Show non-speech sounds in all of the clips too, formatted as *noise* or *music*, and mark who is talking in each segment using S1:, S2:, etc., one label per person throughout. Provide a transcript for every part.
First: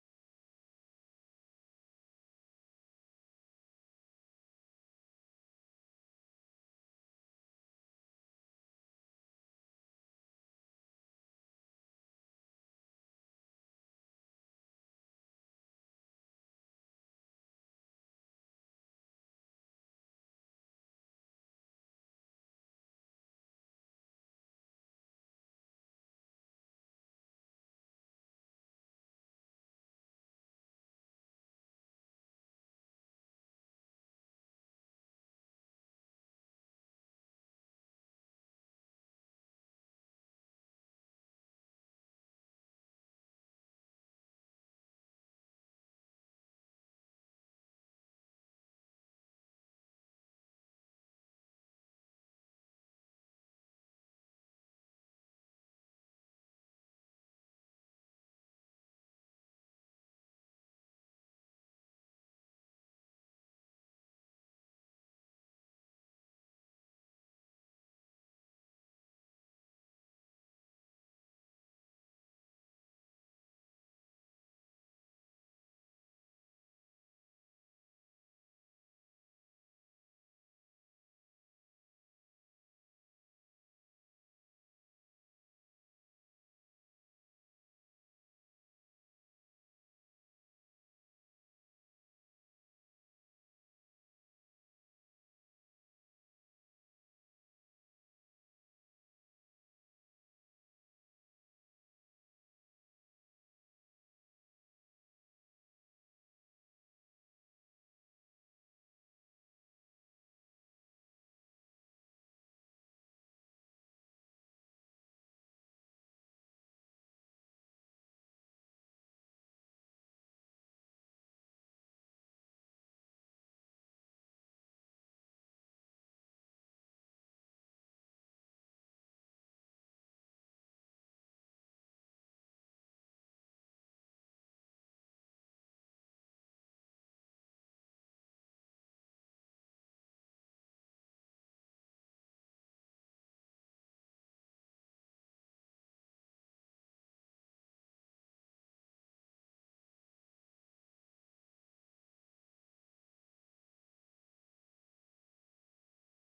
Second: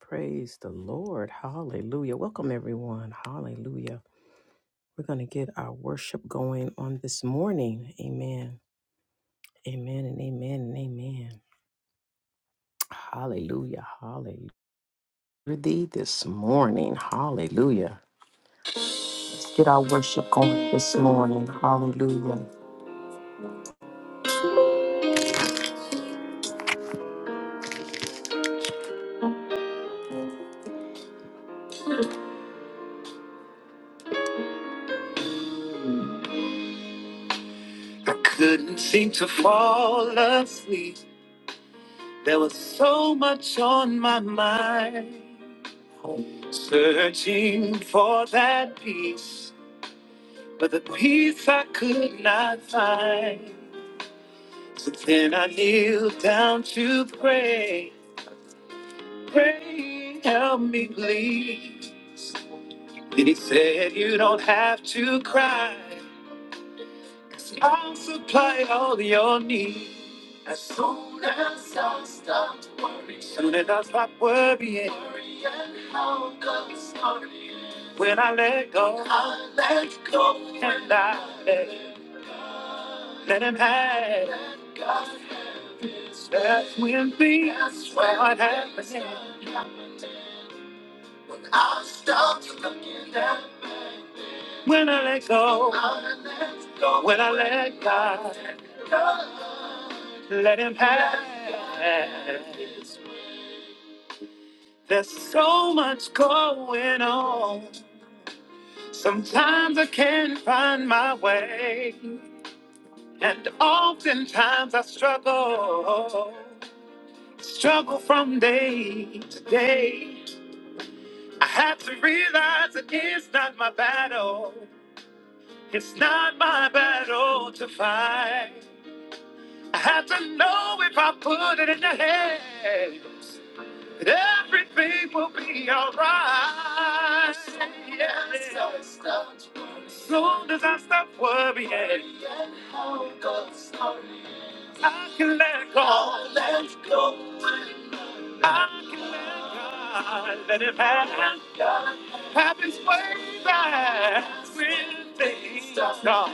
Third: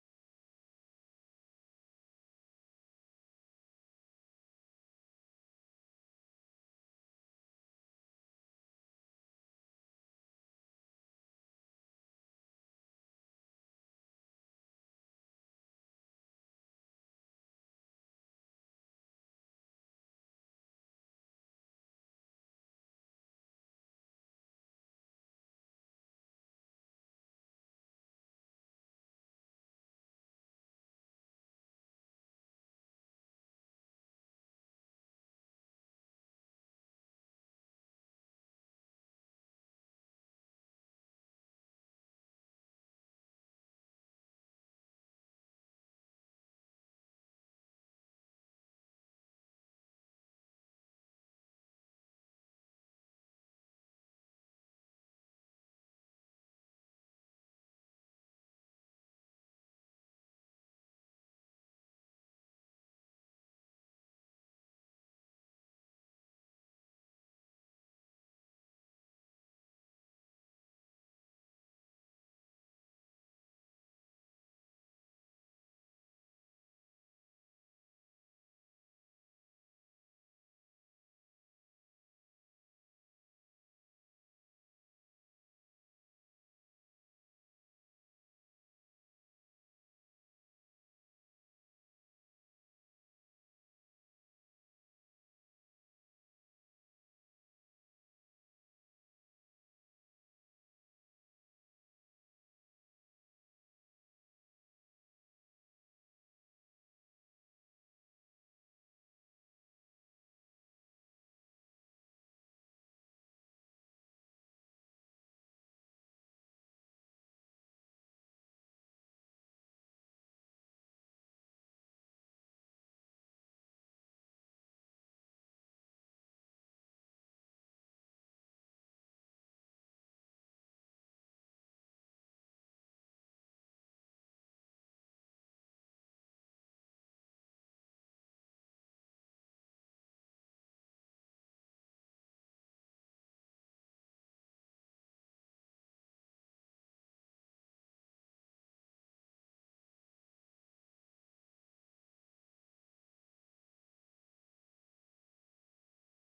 S1: Praise the Lord. Hallelujah. Welcome, everyone. Hallelujah. We're going to get our worship going on this morning. Amen. Amen and amen and amen. Hallelujah. Hallelujah. For Thee this morning. Hallelujah. Let's get our worship going this morning. Hallelujah. I couldn't seem to fall asleep. There was so much on my mind. Searching for that peace But the peace I could not find. So then I kneeled down to pray. Pray, help me please. Then he said, You don't have to cry, i I'll supply all your needs. As soon, soon as I stop worrying, when I let go, and I let, let him have. That's when things start happening. When I let go, when I let God. Let him pass. There's so much going on. Sometimes I can't find my way. And oftentimes I struggle. Struggle from day to day. I have to realize it is not my battle. It's not my battle to fight. I have to know if I put it in the hands Everything will be alright. Yes. Soon as I stop worrying, I can let go. I can let God let it happen. Happens way back when things are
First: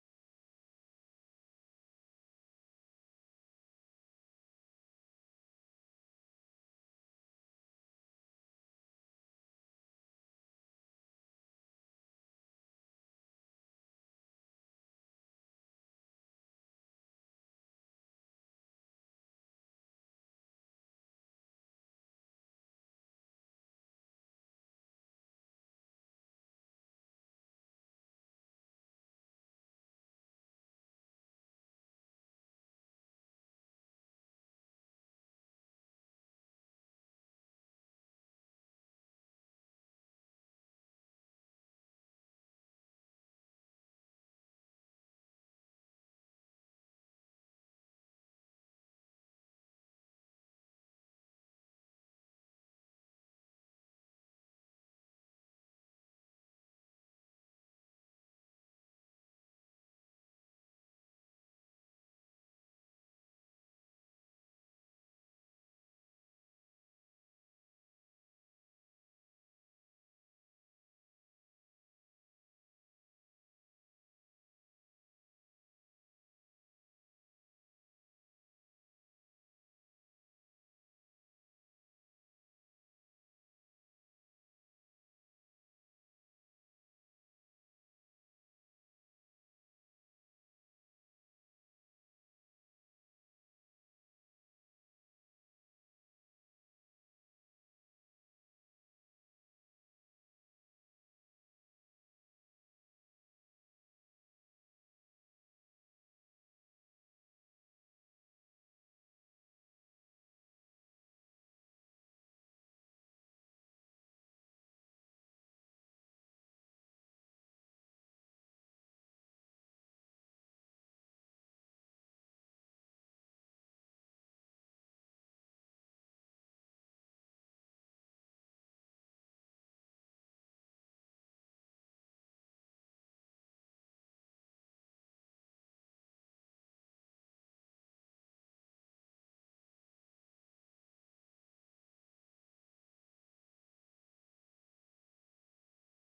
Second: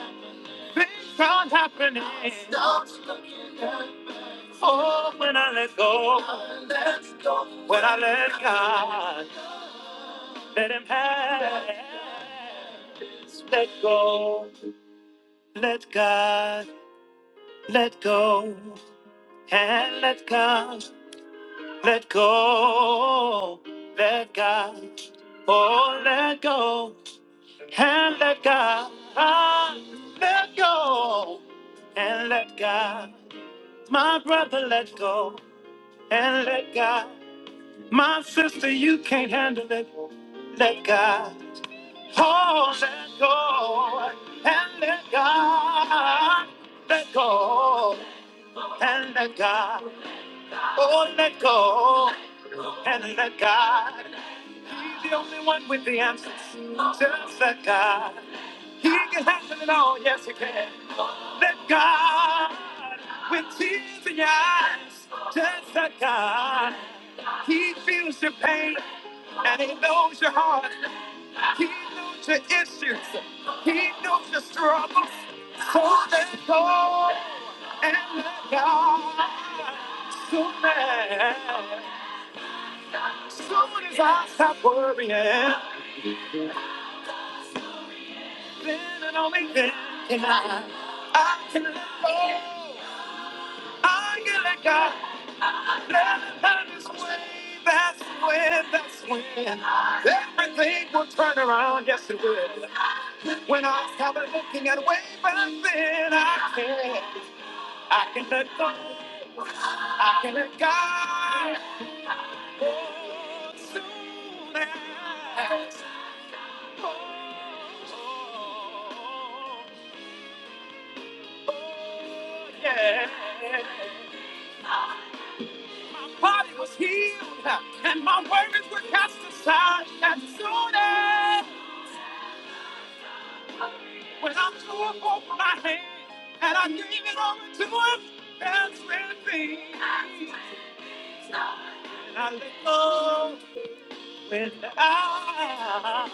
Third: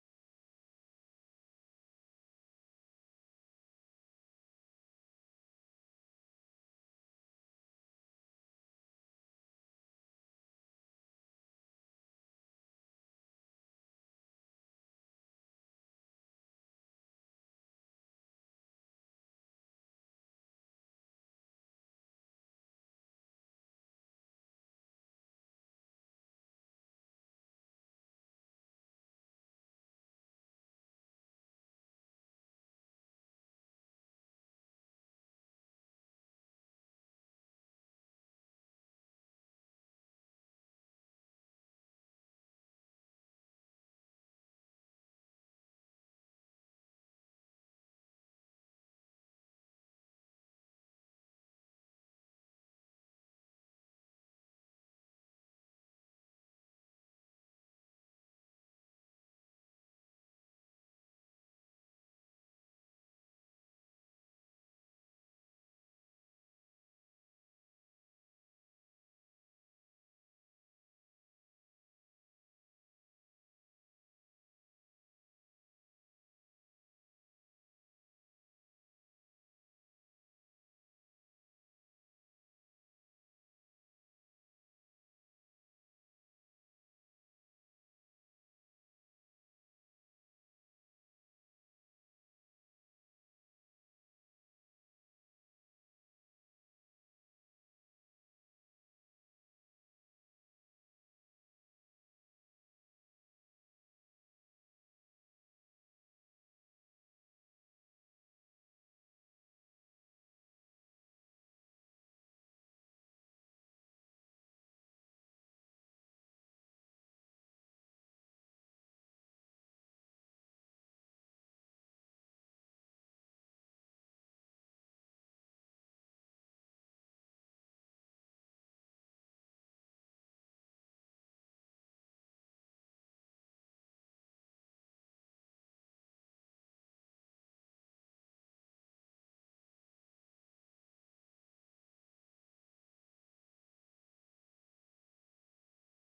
S1: things start happening. Oh, when I let go, when I let God, let Him pass. Let go, let God, let go, and let God, let go, let God, oh, let go, and let God, ah, let go, and let God, my brother, let go, and let God. My sister, you can't handle it. Let God hold that go and let God let go and let God. Oh, let go and let God. He's the only one with the answers. Just let God. He can handle it all. Yes, he can. Let God with tears in your eyes. Just let God. He feels your pain and he knows your heart. He knows your issues. He knows your struggles. So let go and let God. Soon as, soon as I stop worrying, then and only then can I, I can let go. I can let God. Let it have his way. That's when, that's when everything will turn around. Yes, it will. When I started looking at way back then, I can, I can let go, I can let God. Oh, soon as, oh, oh, oh, yeah. My body was healed, and my worries were cast aside. And soon as, when I threw up over my hands, and I gave it over to Him, that's when things. I let go when I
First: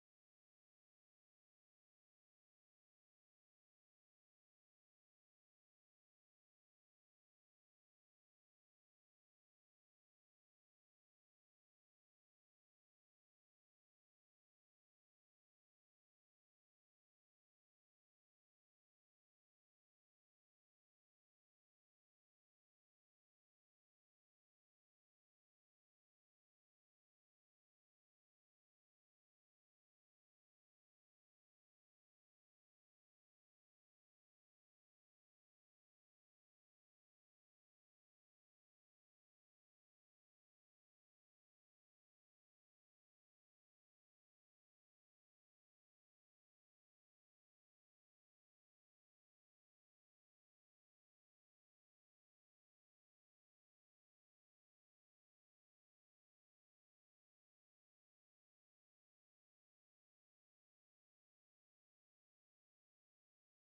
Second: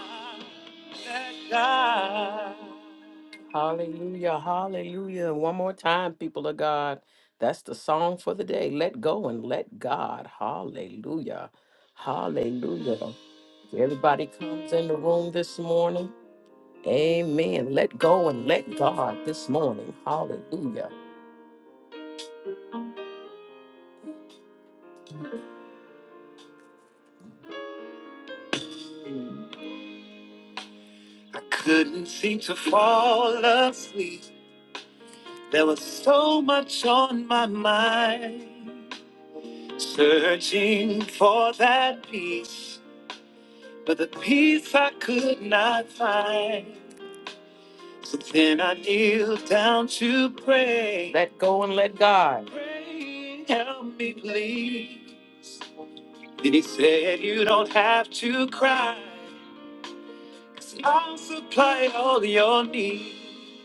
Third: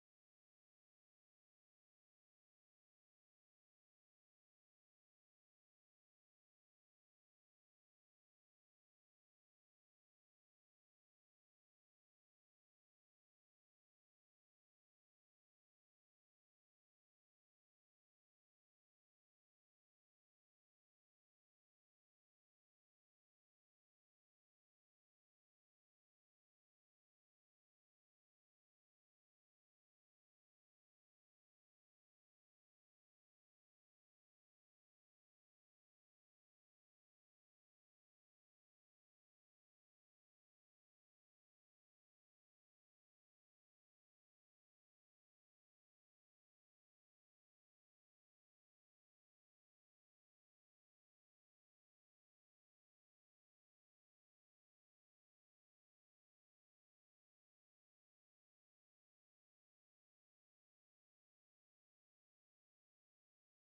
S1: let God. Hallelujah, hallelujah. One more time, people of God. That's the song for the day. Let go and let God. Hallelujah, hallelujah. Everybody comes in the room this morning. Amen. Let go and let God this morning. Hallelujah. I couldn't seem to fall asleep. There was so much on my mind, searching for that peace, but the peace I could not find. So then I kneeled down to pray. Let go and let God. Pray, help me, please. Then he said, You don't have to cry. I'll supply all your needs.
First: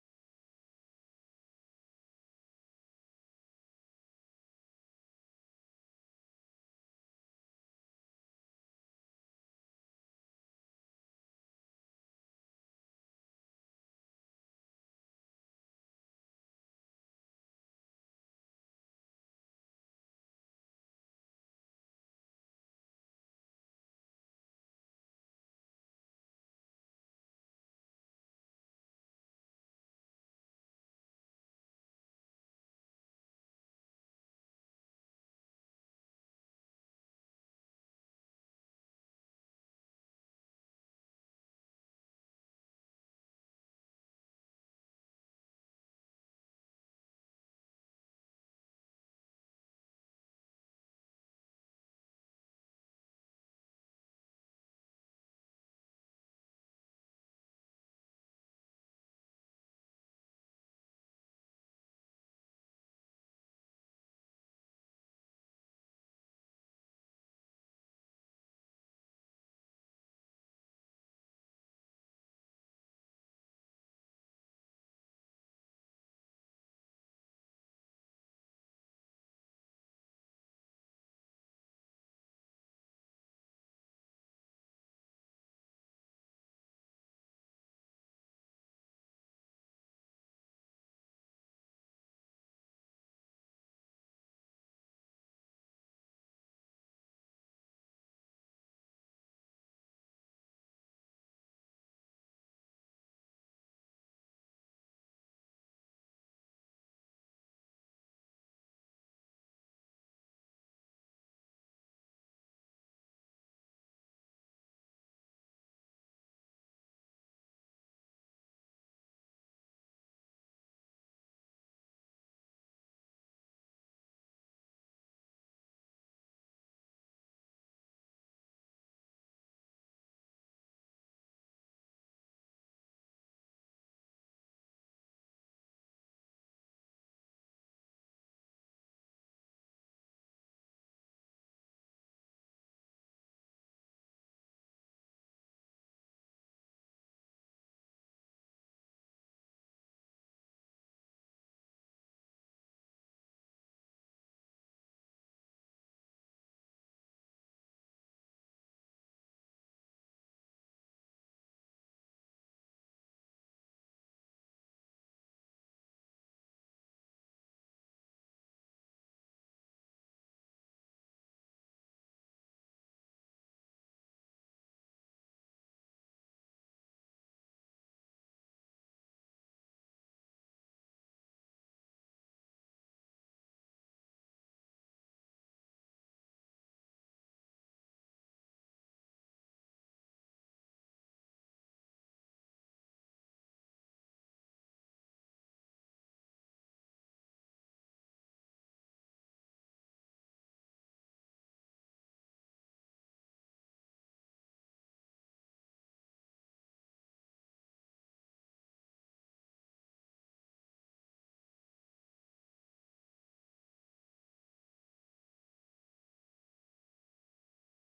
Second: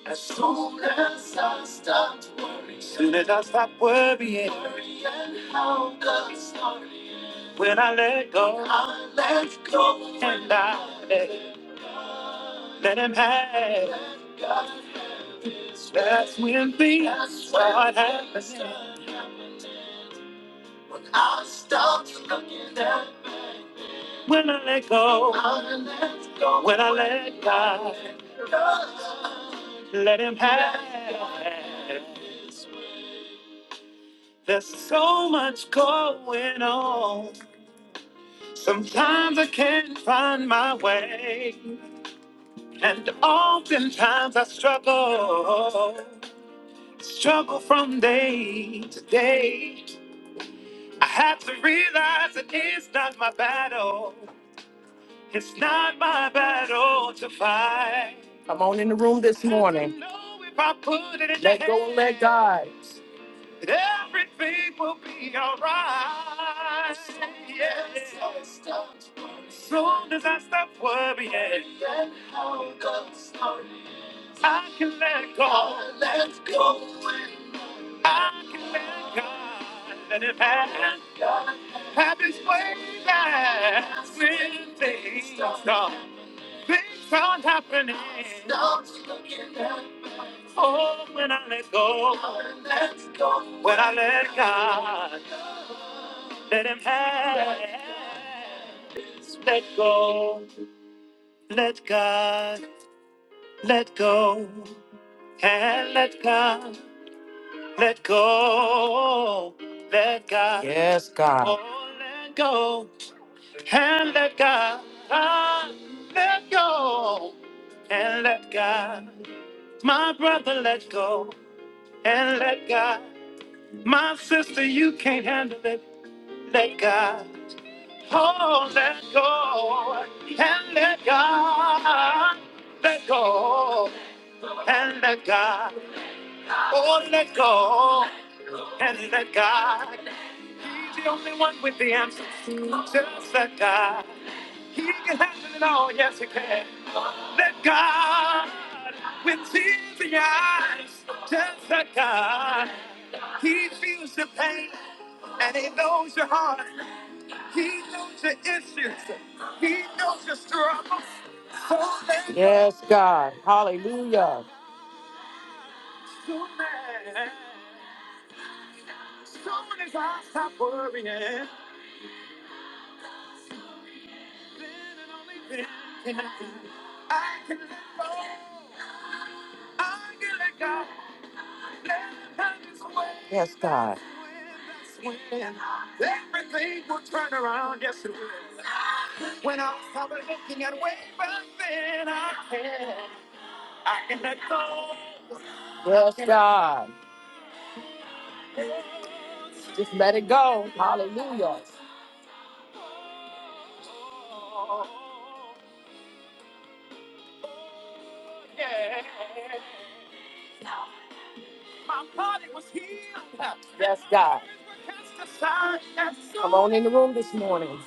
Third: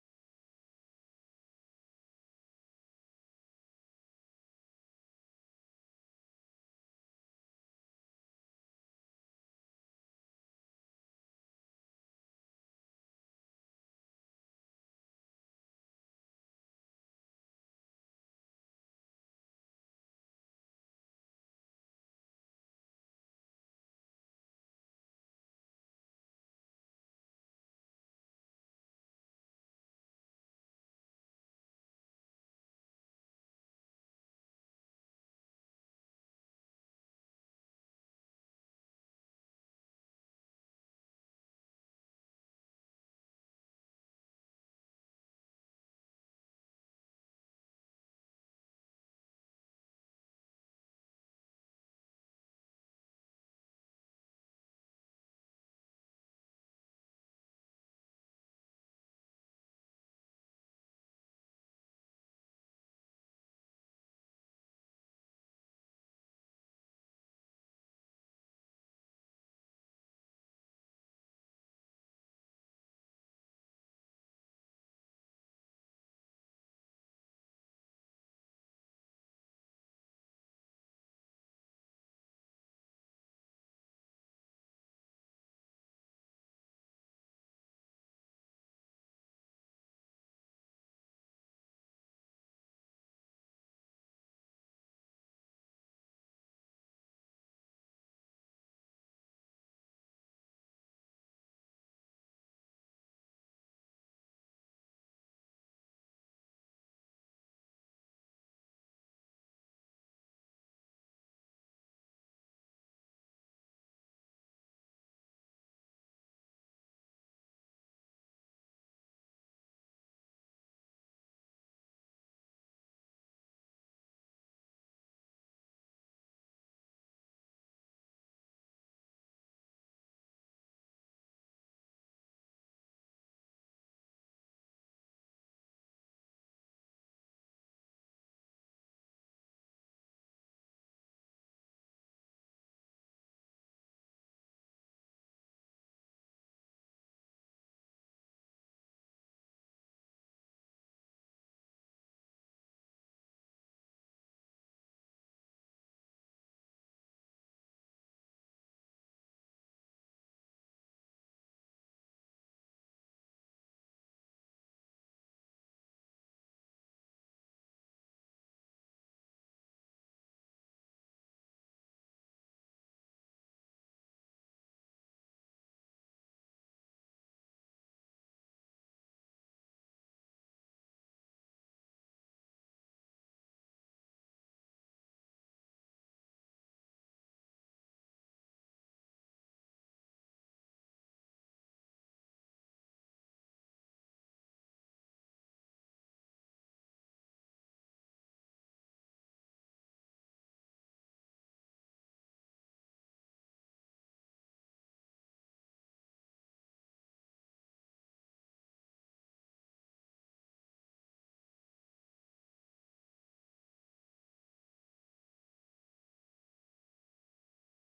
S1: As soon as I start worrying. Soon as I stop worrying. Worrying how the story ends. When I let go. When I let go. And I let, let him have. Let God have his way. That's when things That's when start things happening. start happening. When I start looking at when I let go, when I let God, let Him have. His way. There's so much going on. Sometimes I can't find my way, and oftentimes I struggle, struggle from day to day. I have to realize it is not my battle. It's not my battle to fight. Come on in the room this morning. I know if I put it in Let your go and let God. that Everything will be alright. Yes. Soon as I stop worrying, Then how God started. I can let go. i Let go. and I can let God. Let it pass. Happens way back when things stop. Things are happening. Don't look in that Oh, when I let go. When I let go. When I let God. Let him have. Let go. Let God. Let go. And let God. Let go. Let God. Yes, God. Oh, let go. And let God. Ah, let go. And let God. My brother, let go and let God. My sister, you can't handle it. Let God. Oh, let go and let God. Let go and let God. Oh, let go and let God. He's the only one with the answers. Just let God. He can handle it all. Yes, he can. Let God with tears in your eyes. Just let God. He feels your pain and he knows your heart. He knows your issues. He knows your struggle. So let yes, God. Hallelujah. Soon as, soon as I stop worrying, I can let go. I can let go. Let it his way. Yes, God. when everything will turn around. Yes, it will. When I stop looking at way back then, I can. Yes, God. Just let it go. Oh, yeah. Yes, God. Come on in the room this morning.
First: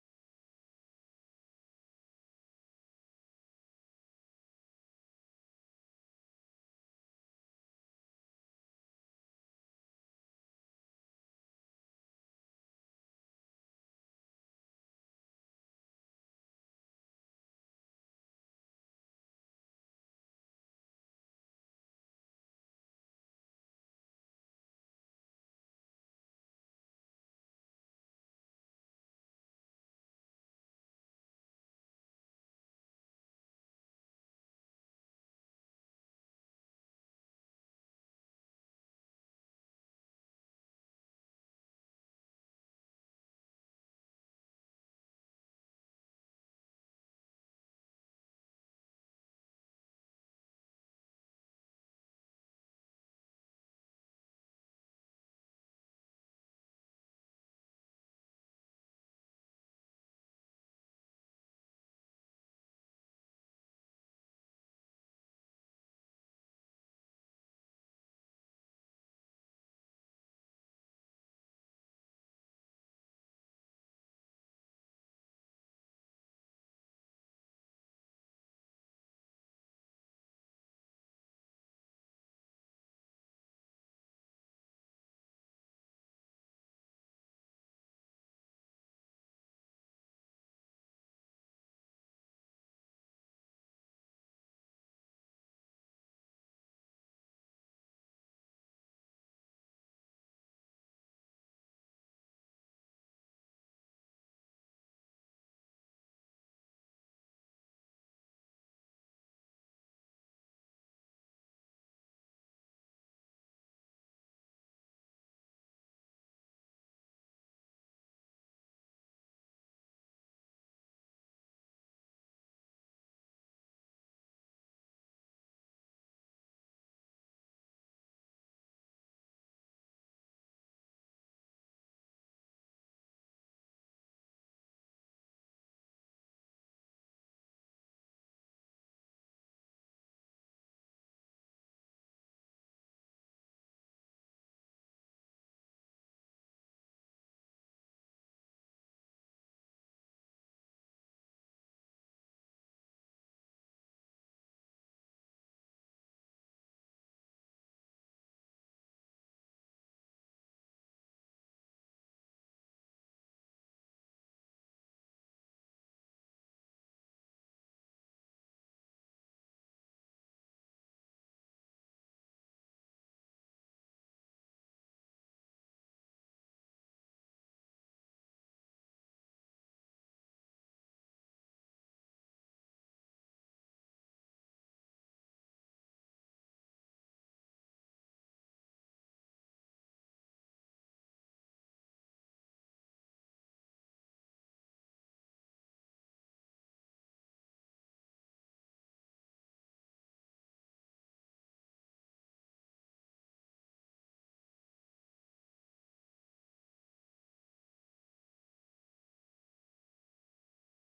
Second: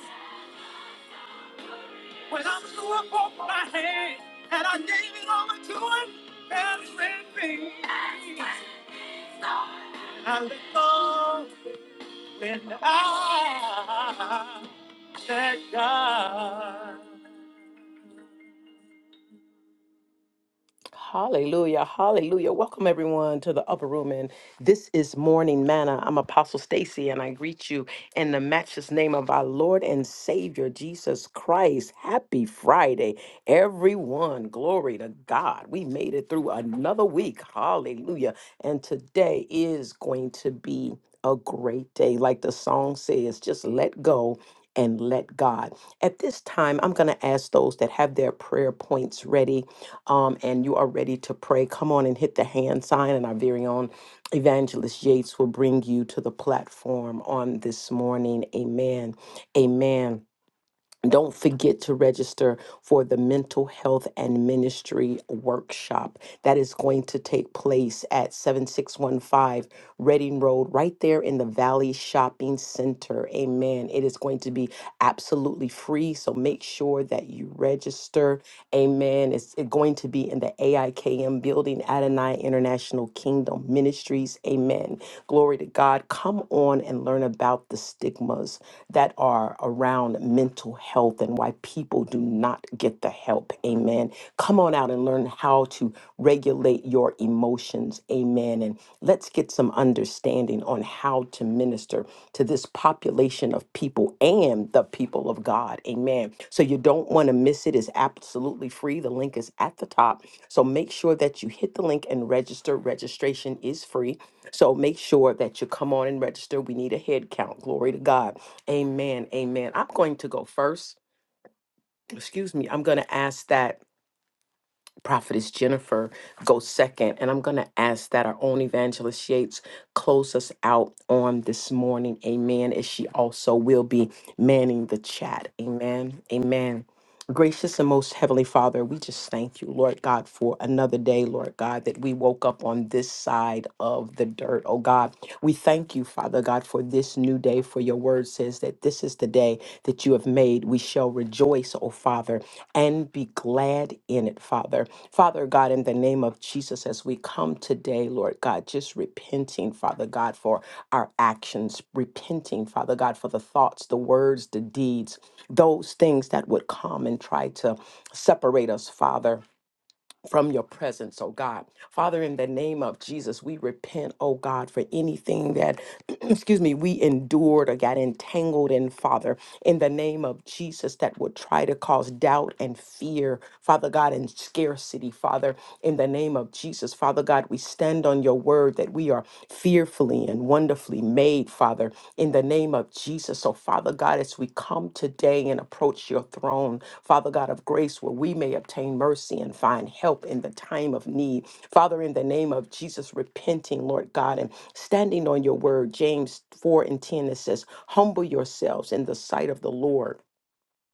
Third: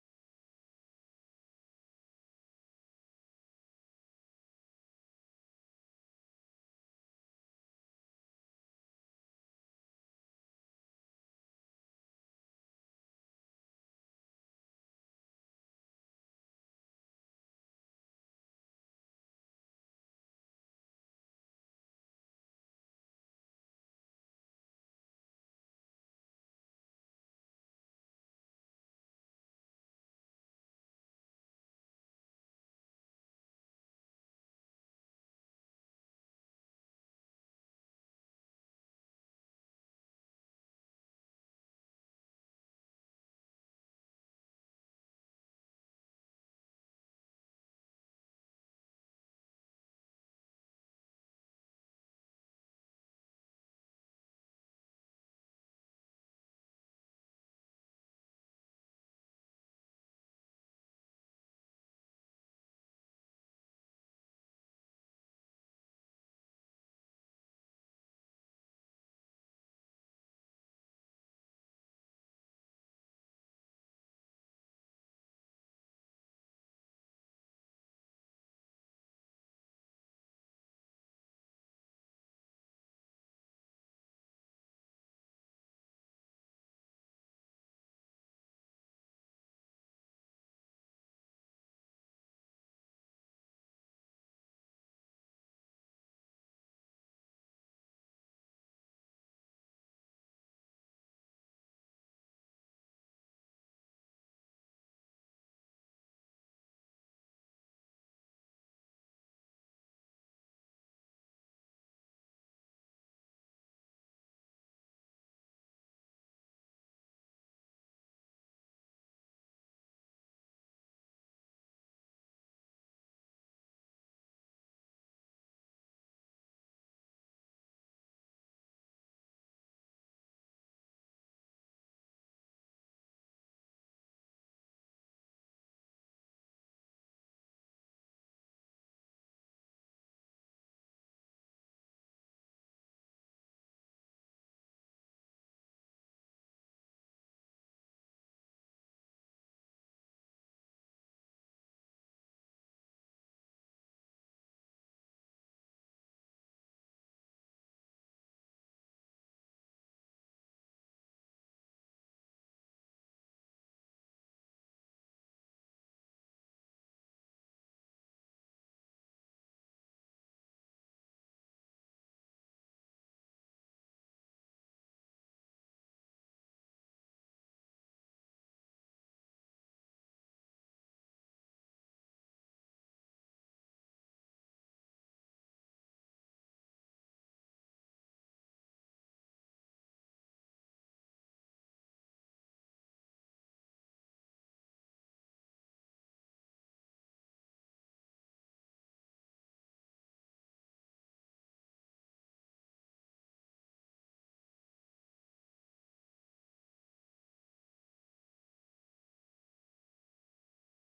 S1: Hallelujah. Hallelujah. Welcome everyone to the upper room and this is morning manna. I'm Apostle Stacy and I greet you in the matchless name of our Lord and Savior Jesus Christ. Happy Friday, everyone. Glory to God. We made it through another week. Hallelujah. And today is going to be a great day. Like the song says, just let go and let God. At this time, I'm going to ask those that have their prayer points ready um, and you are ready to pray, come on and hit the hand sign, and our very own evangelist Yates will bring you to the platform on this morning. Amen. Amen. Don't forget to register for the mental health and ministry workshop that is going to take place at 7615 Reading Road, right there in the Valley Shopping Center. Amen. It is going to be absolutely free, so make sure that you register. Amen. It's it- going to be in the AIKM building, Adonai International Kingdom Ministries. Amen. Glory to God. Come on and learn about the stigmas that are around mental health and why people do not get the help. Amen. Come on out and learn how to regulate your emotions. Amen. And let's get some understanding on how to minister to this population of people and the people of God. Amen. So you don't want to miss it. It's absolutely free. The link is at the top. So make sure that you hit the link and register. Registration is free. So make sure that you come on and register. We need a head count. Glory to God. Amen. Amen. I'm going to go first. Excuse me. I'm going to ask that Prophetess Jennifer go second. And I'm going to ask that our own evangelist Yates close us out on this morning. Amen. As she also will be manning the chat. Amen. Amen. Gracious and most heavenly Father, we just thank you, Lord God, for another day, Lord God, that we woke up on this side of the dirt. Oh God, we thank you, Father God, for this new day, for your word says that this is the day that you have made. We shall rejoice, oh Father, and be glad in it, Father. Father God, in the name of Jesus, as we come today, Lord God, just repenting, Father God, for our actions, repenting, Father God, for the thoughts, the words, the deeds, those things that would come and try to separate us, Father from your presence, oh God. Father, in the name of Jesus, we repent, oh God, for anything that, *clears throat* excuse me, we endured or got entangled in, Father, in the name of Jesus, that would try to cause doubt and fear, Father God, and scarcity, Father, in the name of Jesus. Father God, we stand on your word that we are fearfully and wonderfully made, Father, in the name of Jesus. Jesus. So, Father God, as we come today and approach your throne, Father God of grace, where we may obtain mercy and find help in the time of need. Father, in the name of Jesus, repenting, Lord God, and standing on your word, James 4 and 10, it says, Humble yourselves in the sight of the Lord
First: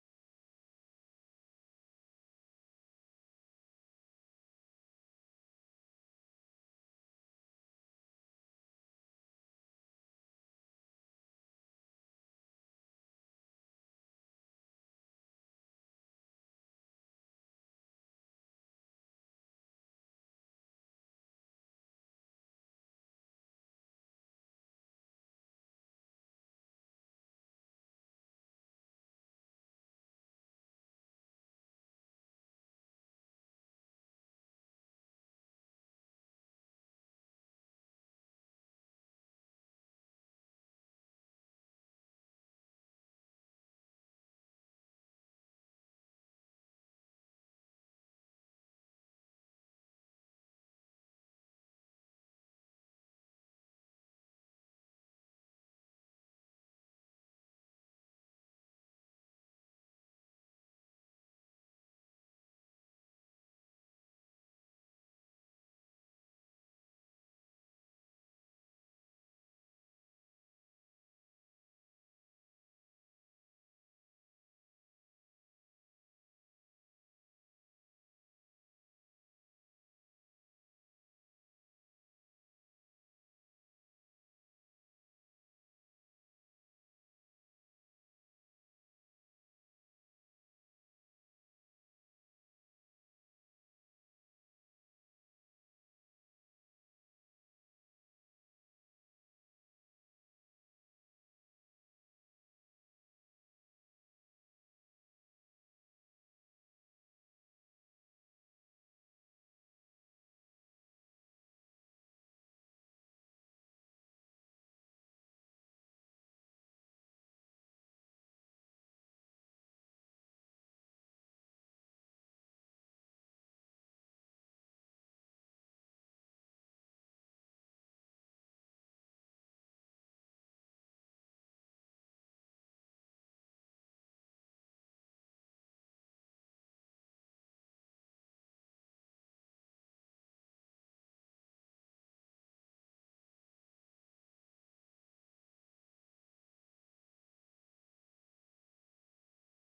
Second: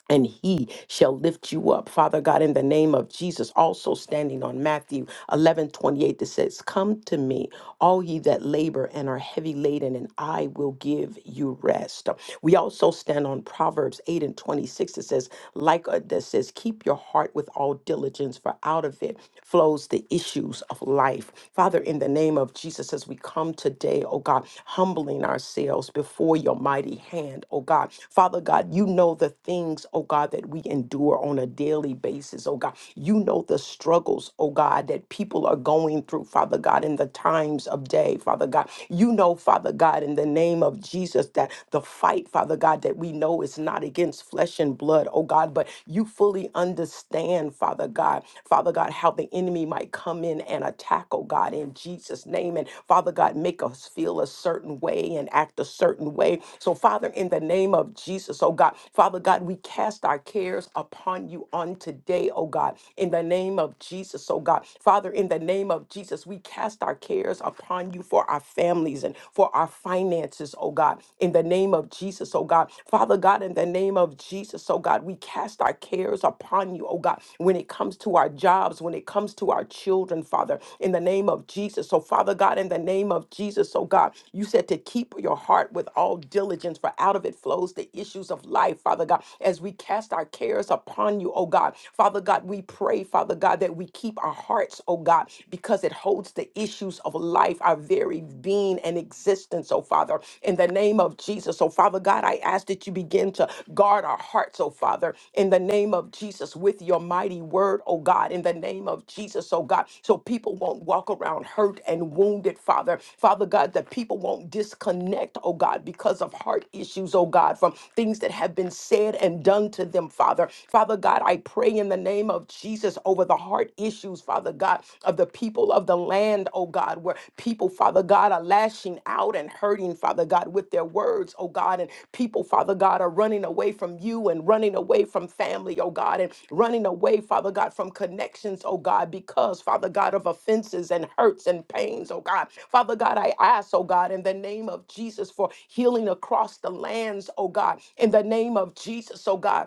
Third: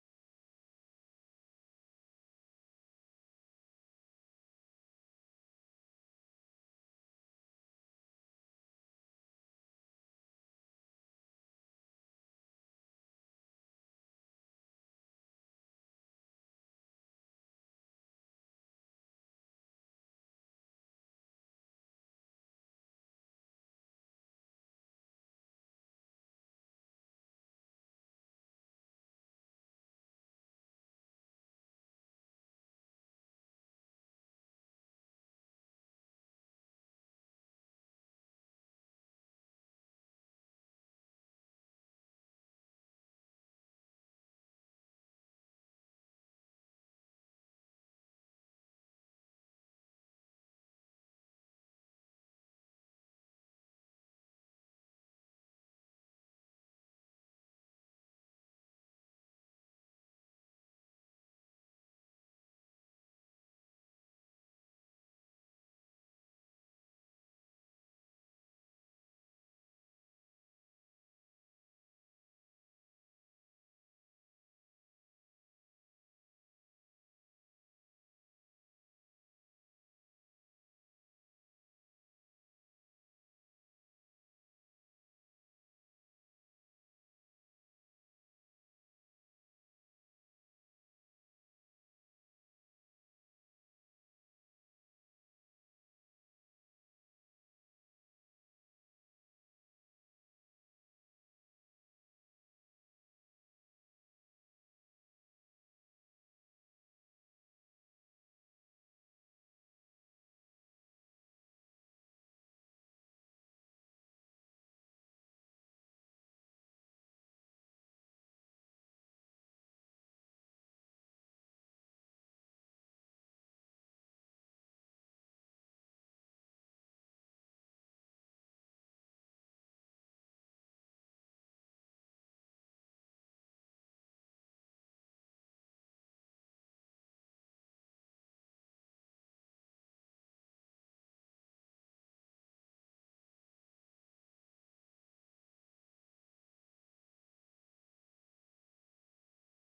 S1: and he shall lift you up. Father God, in the name of Jesus, also standing on Matthew 11 28, that says, Come to me, all ye that labor and are heavy laden, and I will give you rest. We also stand on Proverbs 8 and 26, that says, Like a, that says, Keep your heart with all diligence, for out of it flows the issues of life. Father, in the name of Jesus, as we come today, oh God, humbling ourselves before your mighty hand, oh God. Father God, you know the things, oh oh God, that we endure on a daily basis, oh God. You know the struggles, oh God, that people are going through, Father God, in the times of day, Father God. You know, Father God, in the name of Jesus, that the fight, Father God, that we know is not against flesh and blood, oh God, but you fully understand, Father God, Father God, how the enemy might come in and attack, oh God, in Jesus' name. And Father God, make us feel a certain way and act a certain way. So, Father, in the name of Jesus, oh God, Father God, we cast cast our cares upon you on today, oh God, in the name of Jesus, oh God. Father, in the name of Jesus, we cast our cares upon you for our families and for our finances, oh God, in the name of Jesus, oh God. Father God, in the name of Jesus, oh God, we cast our cares upon you, oh God, when it comes to our jobs, when it comes to our children, Father, in the name of Jesus. So, Father God, in the name of Jesus, oh God, you said to keep your heart with all diligence, for out of it flows the issues of life, Father God, as we cast our cares upon you, oh God. Father God, we pray, Father God, that we keep our hearts, oh God, because it holds the issues of life, our very being and existence, oh Father. In the name of Jesus, oh Father God, I ask that you begin to guard our hearts, oh Father, in the name of Jesus, with your mighty word, oh God, in the name of Jesus, oh God, so people won't walk around hurt and wounded, Father. Father God, that people won't disconnect, oh God, because of heart issues, oh God, from things that have been said and done to unto them, Father. Father God, I pray in the name of Jesus over the heart issues, Father God, of the people of the land, oh God, where people, Father God, are lashing out and hurting, Father God, with their words, oh God, and people, Father God, are running away from you and running away from family, oh God, and running away, Father God, from connections, oh God, because, Father God, of offenses and hurts and pains, oh God. Father God, I ask, oh God, in the name of Jesus for healing across the lands, oh God, in the name of Jesus, oh God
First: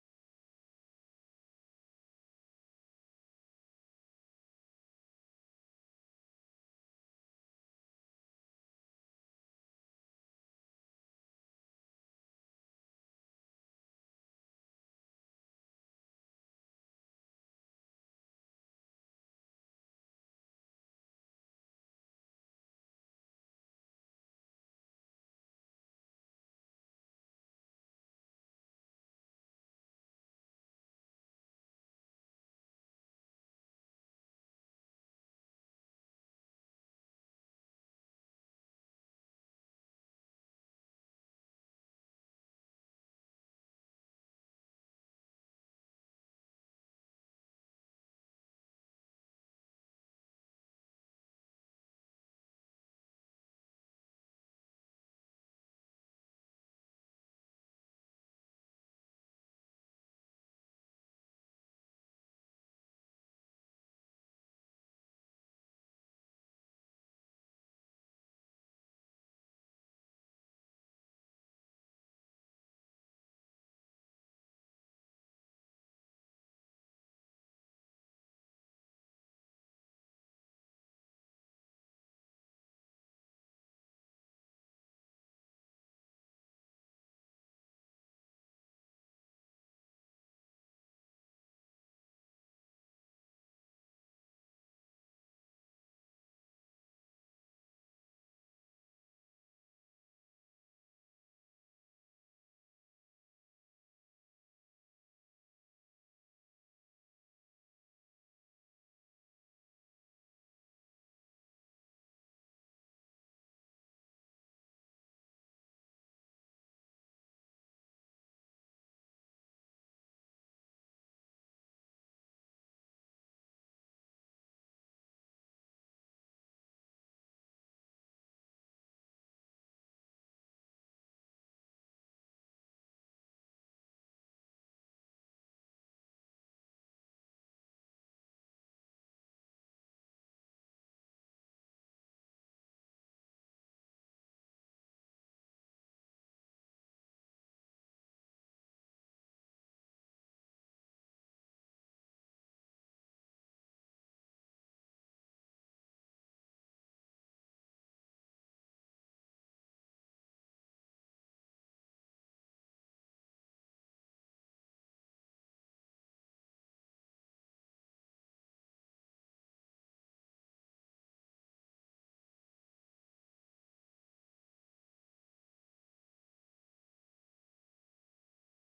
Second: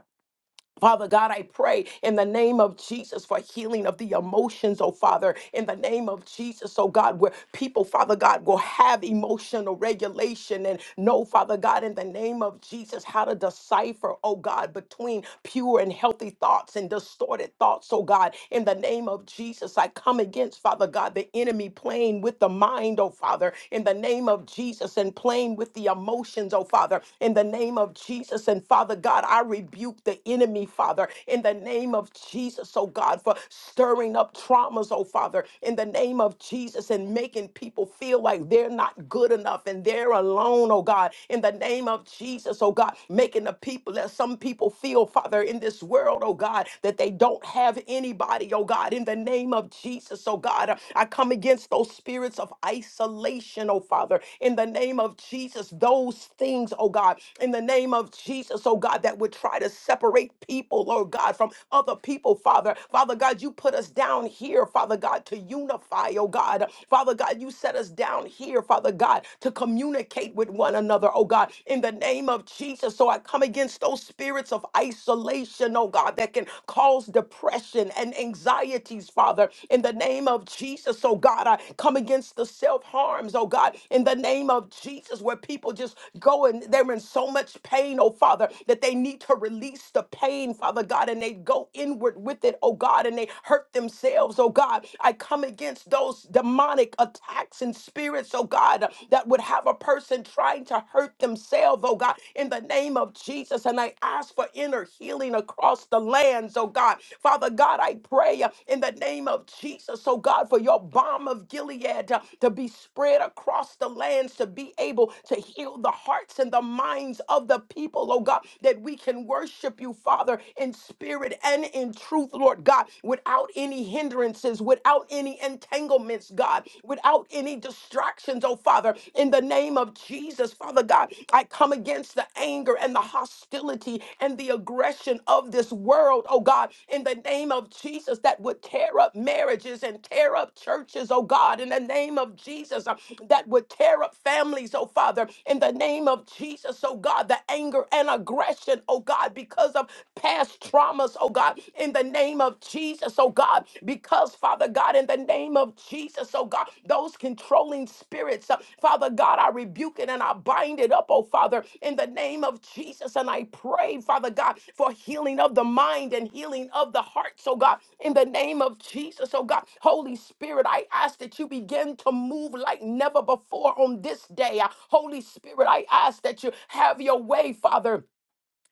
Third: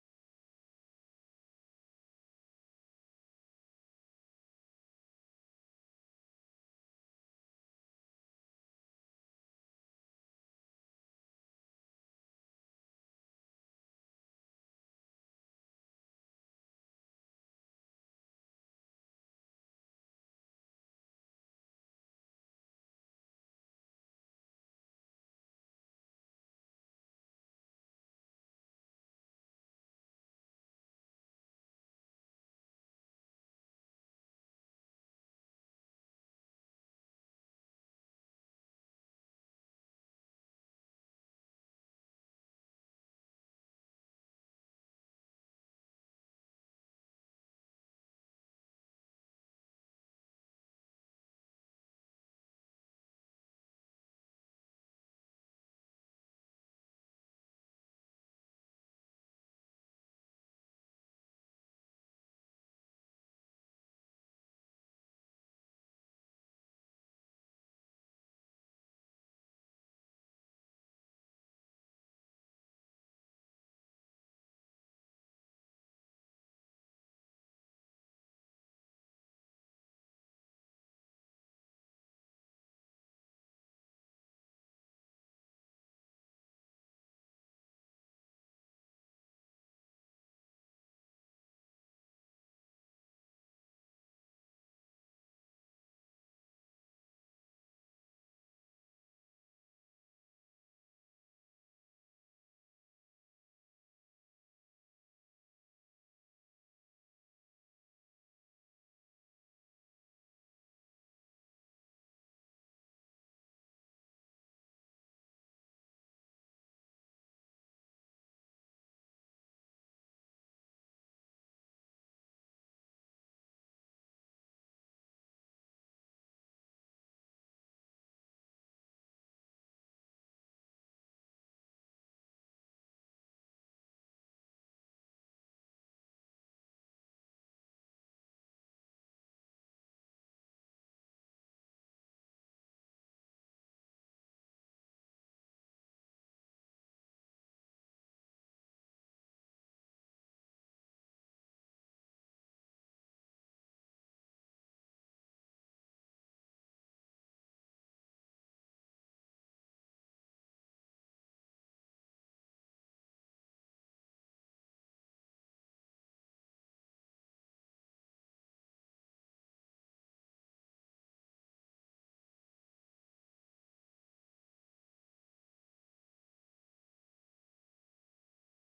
S1: Father God, I pray in the name of Jesus for healing of the emotions, oh Father, in the name of Jesus, oh God, where people, Father God, will have emotional regulation and know, Father God, in the name of Jesus, how to decipher, oh God, between pure and healthy thoughts and distorted thoughts, oh God, in the name of Jesus, I come against, Father God, the enemy playing with the mind, oh Father, in the name of Jesus, and playing with the emotions, oh Father, in the name of Jesus, and Father God, I rebuke the enemy enemy, Father, in the name of Jesus, oh God, for stirring up traumas, oh Father, in the name of Jesus, and making people feel like they're not good enough and they're alone, oh God, in the name of Jesus, oh God, making the people that some people feel, Father, in this world, oh God, that they don't have anybody, oh God, in the name of Jesus, oh God, I come against those spirits of isolation, oh Father, in the name of Jesus, those things, oh God, in the name of Jesus, oh God, that would try to separate separate people, Lord God, from other people, Father. Father God, you put us down here, Father God, to unify, oh God. Father God, you set us down here, Father God, to communicate with one another, oh God, in the name of Jesus. So I come against those spirits of isolation, oh God, that can cause depression and anxieties, Father, in the name of Jesus, oh God. I come against the self harms, oh God, in the name of Jesus, where people just go and they're in so much pain, oh Father, that they need to to release the pain, Father God, and they go inward with it, oh God, and they hurt themselves, oh God. I come against those demonic attacks and spirits, oh God, that would have a person trying to hurt themselves, oh God, in the name of Jesus. And I ask for inner healing across the lands, oh God. Father God, I pray uh, in the name of Jesus, oh God, for your balm of Gilead uh, to be spread across the lands, to be able to heal the hearts and the minds of the people, oh God, that we we can worship you, Father, in spirit and in truth, Lord God, without any hindrances, without any entanglements, God, without any distractions, oh Father, in the name of Jesus, Father God, I come against the anger and the hostility and the aggression of this world, oh God, in the name of Jesus, that would tear up marriages and tear up churches, oh God, in the name of Jesus, uh, that would tear up families, oh Father, in the name of Jesus, oh God, the anger and aggression depression, oh God, because of past traumas, oh God, in the name of Jesus, oh God, because, Father God, in the name of Jesus, oh God, those controlling spirits, uh, Father God, I rebuke it and I bind it up, oh Father, in the name of Jesus, and I pray, Father God, for healing of the mind and healing of the heart, so God, in the name of Jesus, oh God, Holy Spirit, I ask that you begin to move like never before on this day. Uh, Holy Spirit, I ask that you have your way, Father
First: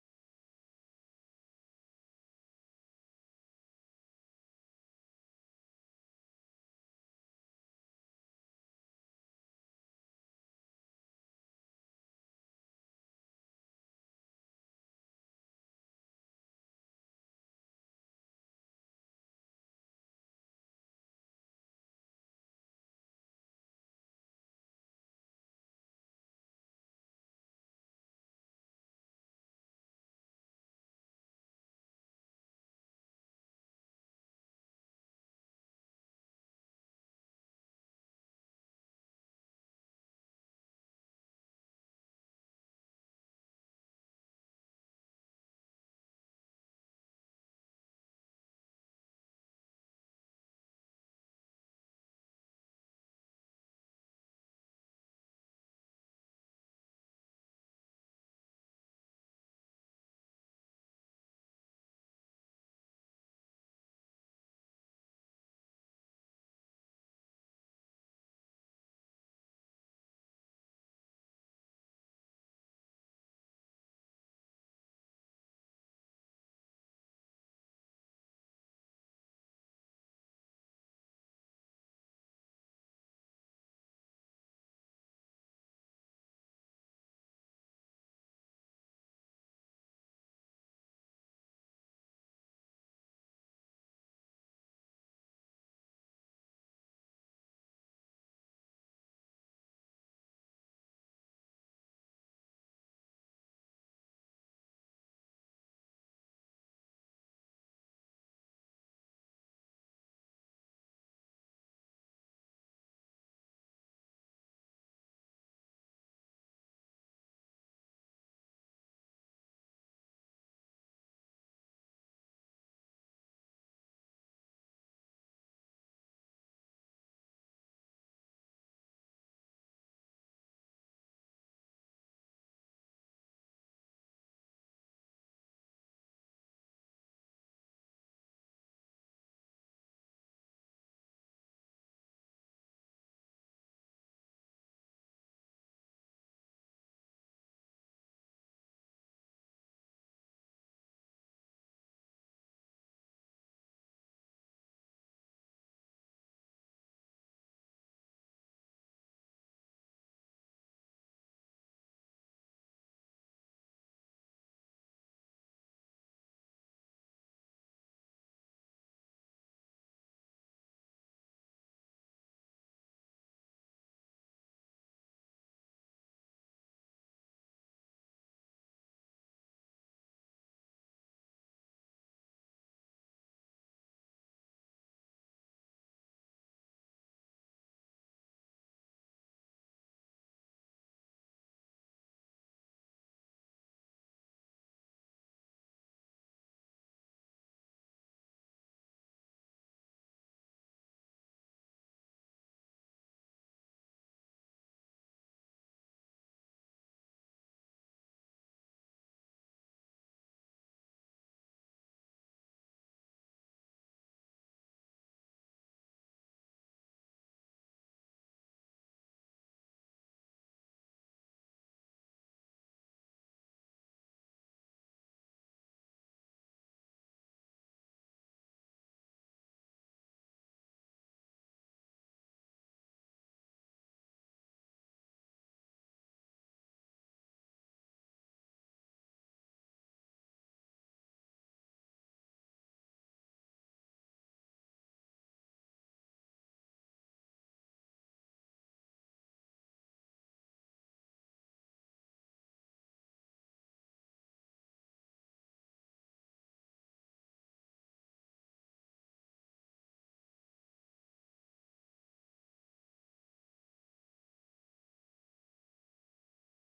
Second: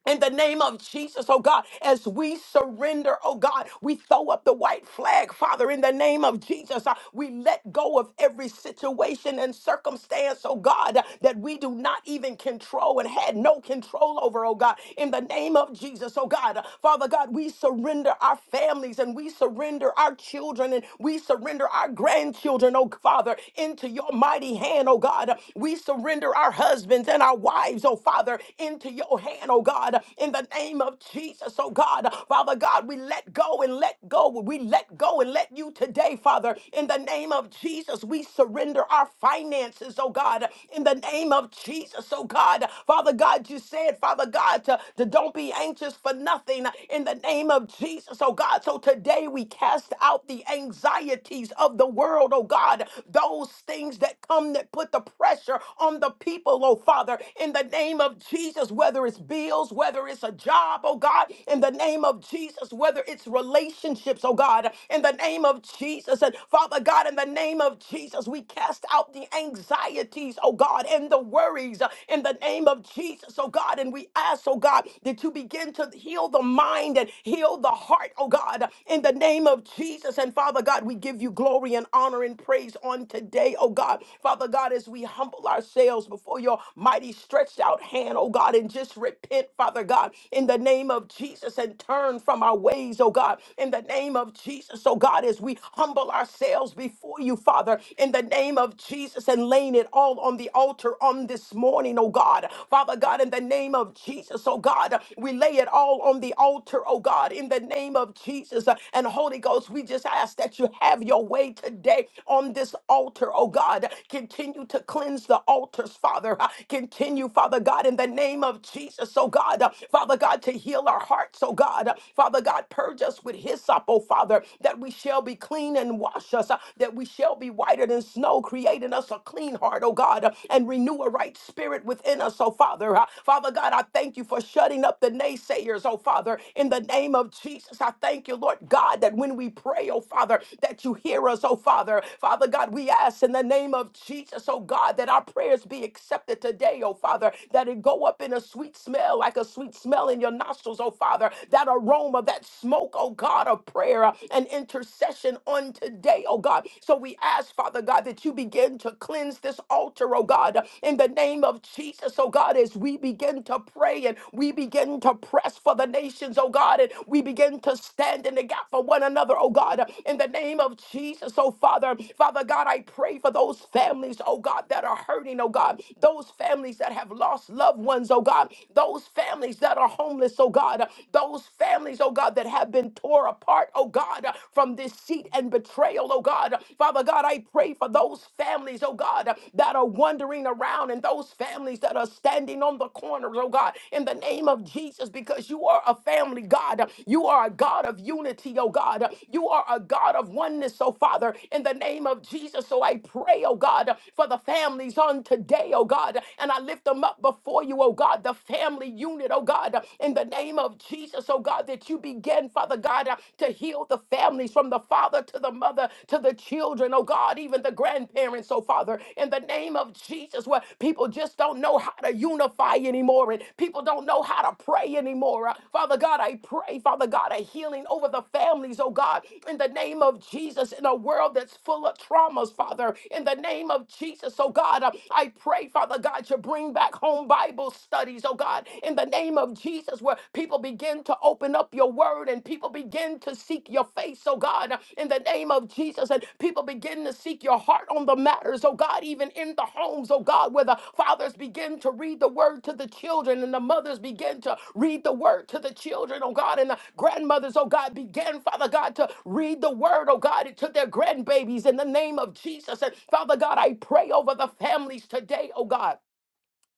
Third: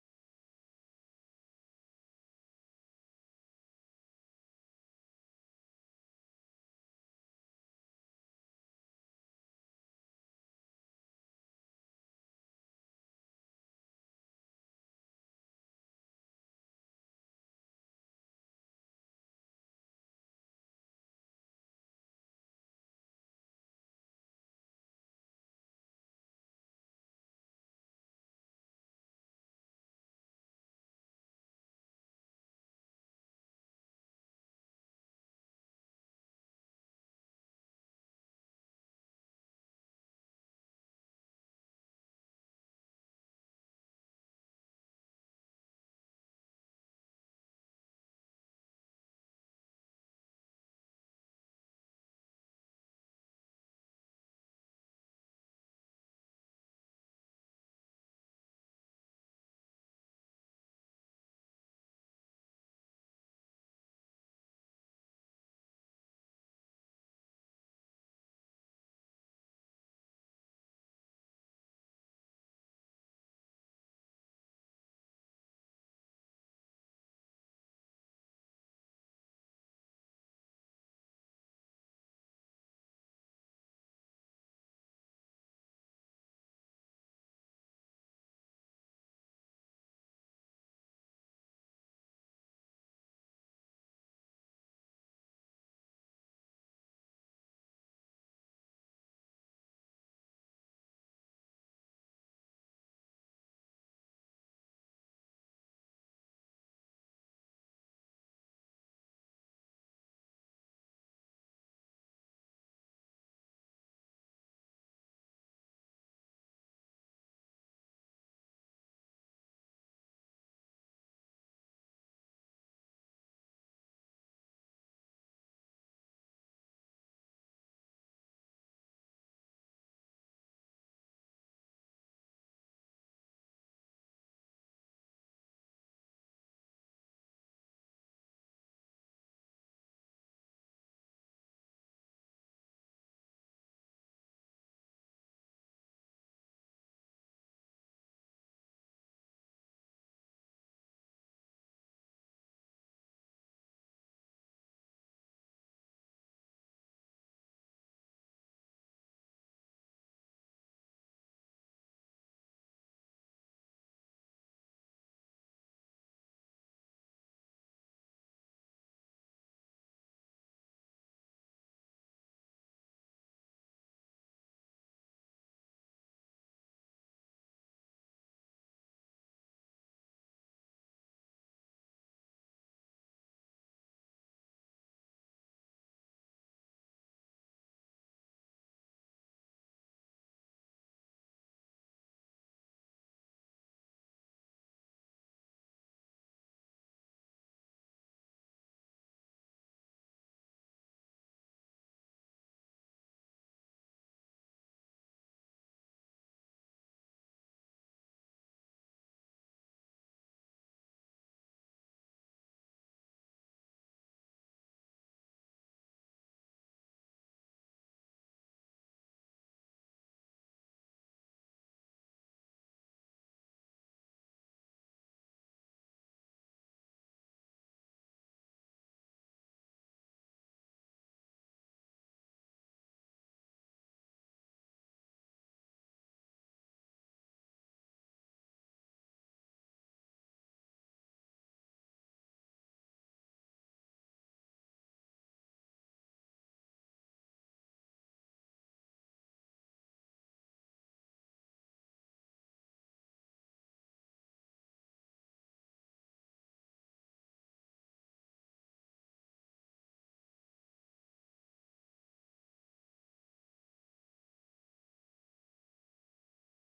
S1: in the name of Jesus, oh God, as we surrender, oh God, we throw up the white flag, Father, in the name of Jesus. Uh, we let go of every situation and circumstance, oh God, uh, that we do not even control and had no control over, oh God, in the name of Jesus, oh God. Uh, Father God, we surrender our families and we surrender our children and we surrender our grandchildren, oh Father, into your mighty hand, oh God. Uh, we surrender our husbands and our wives, oh Father, into your hand, oh oh God, in the name of Jesus, oh God. Father God, we let go and let go. We let go and let you today, Father. In the name of Jesus, we surrender our finances, oh God. In the name of Jesus, oh God. Father God, you said, Father God, to, to don't be anxious for nothing in the name of Jesus, oh God. So today we cast out the anxieties of the world, oh God. Those things that come that put the pressure on the people, oh Father. In the name of Jesus, whether it's it's bills, whether it's a job, oh God, in the name of Jesus, whether it's relationships, oh God, in the name of Jesus. And Father God, in the name of Jesus, we cast out the anxieties, oh God, and the worries uh, in the name of Jesus, oh God. And we ask, oh God, that you begin to heal the mind and heal the heart, oh God, in the name of Jesus. And Father God, we give you glory and honor and praise on today, oh God. Father God, as we humble ourselves before your mighty stretched out hand, oh God, in and just repent, Father God, in the name of Jesus and turn from our ways, oh God, in the name of Jesus, oh God, as we humble ourselves before you, Father, in the name of Jesus and laying it all on the altar on this morning, oh God. Father God, in the name of Jesus, oh God, we lay it all on the altar, oh God, in the name of Jesus. And Holy Ghost, we just ask that you have your way today on this altar, oh God. Continue to cleanse the altars, Father. Continue, Father God, in the name name of Jesus, oh God. Uh, Father God, to heal our hearts, oh God. Uh, Father God, purge us with hyssop, oh Father, that we shall be clean and wash us, uh, that we shall be whiter than snow, create in us a clean heart, oh God, uh, and renew a right spirit within us, oh Father. Uh, Father God, I thank you for shutting up the naysayers, oh Father, in the name of Jesus. I thank you, Lord God, that when we pray, oh Father, that you hear us, oh Father. Father God, we ask in the name of Jesus, oh God, that our prayers be accepted today, oh Father, that it it go up in a sweet smell, like a sweet smell in your nostrils, oh Father. That aroma, that smoke, oh God, of prayer and intercession on today, oh God. So we ask, Father God, that you begin to cleanse this altar, oh God, in the name of Jesus, oh God, as we begin to pray and we begin to press for the nations, oh God, and we begin to stand in the gap for one another, oh God, in the name of Jesus, oh Father. Father God, I pray for those families, oh God, that are hurting, oh God, those families that have lost lost loved ones, oh God, those families that are homeless, oh God, those families, oh God, that have been torn apart, oh God, from deceit and betrayal, oh God. Father God, I pray for those families, oh God, that are wandering around and those families that are standing on the corners, oh God, in the name of Jesus, because you are a family God. You are a God of unity, oh God. You are a God of oneness, oh Father, in the name of Jesus. So I pray, oh God, for the families on today, oh God, and I lift them up before you, oh God, the family unit, oh God, in the name of Jesus, oh God, that you begin, Father God, uh, to heal the families from the father to the mother to the children, oh God, even the grandparents, oh Father, in the name of Jesus, where people just don't know how to unify anymore and people don't know how to pray anymore. Uh, Father God, I pray, Father God, a healing over the families, oh God, in the name of Jesus, in a world that's full of traumas, Father, in the name of Jesus, oh God, uh, I pray, Father God, you bring bring back home Bible studies, oh God, in the name of Jesus, where people begin to open up your word and people begin to seek your face, oh God, in the name of Jesus, and people begin to seek your heart on the matters, oh God, even in the homes, oh God, where the fathers begin to read the word to the children and the mothers begin to read the word to the children, oh God, and the grandmothers, oh God, began, Father God, to read the word, oh God, to their grandbabies in the name of Jesus. And Father God, I pray over the families today, oh God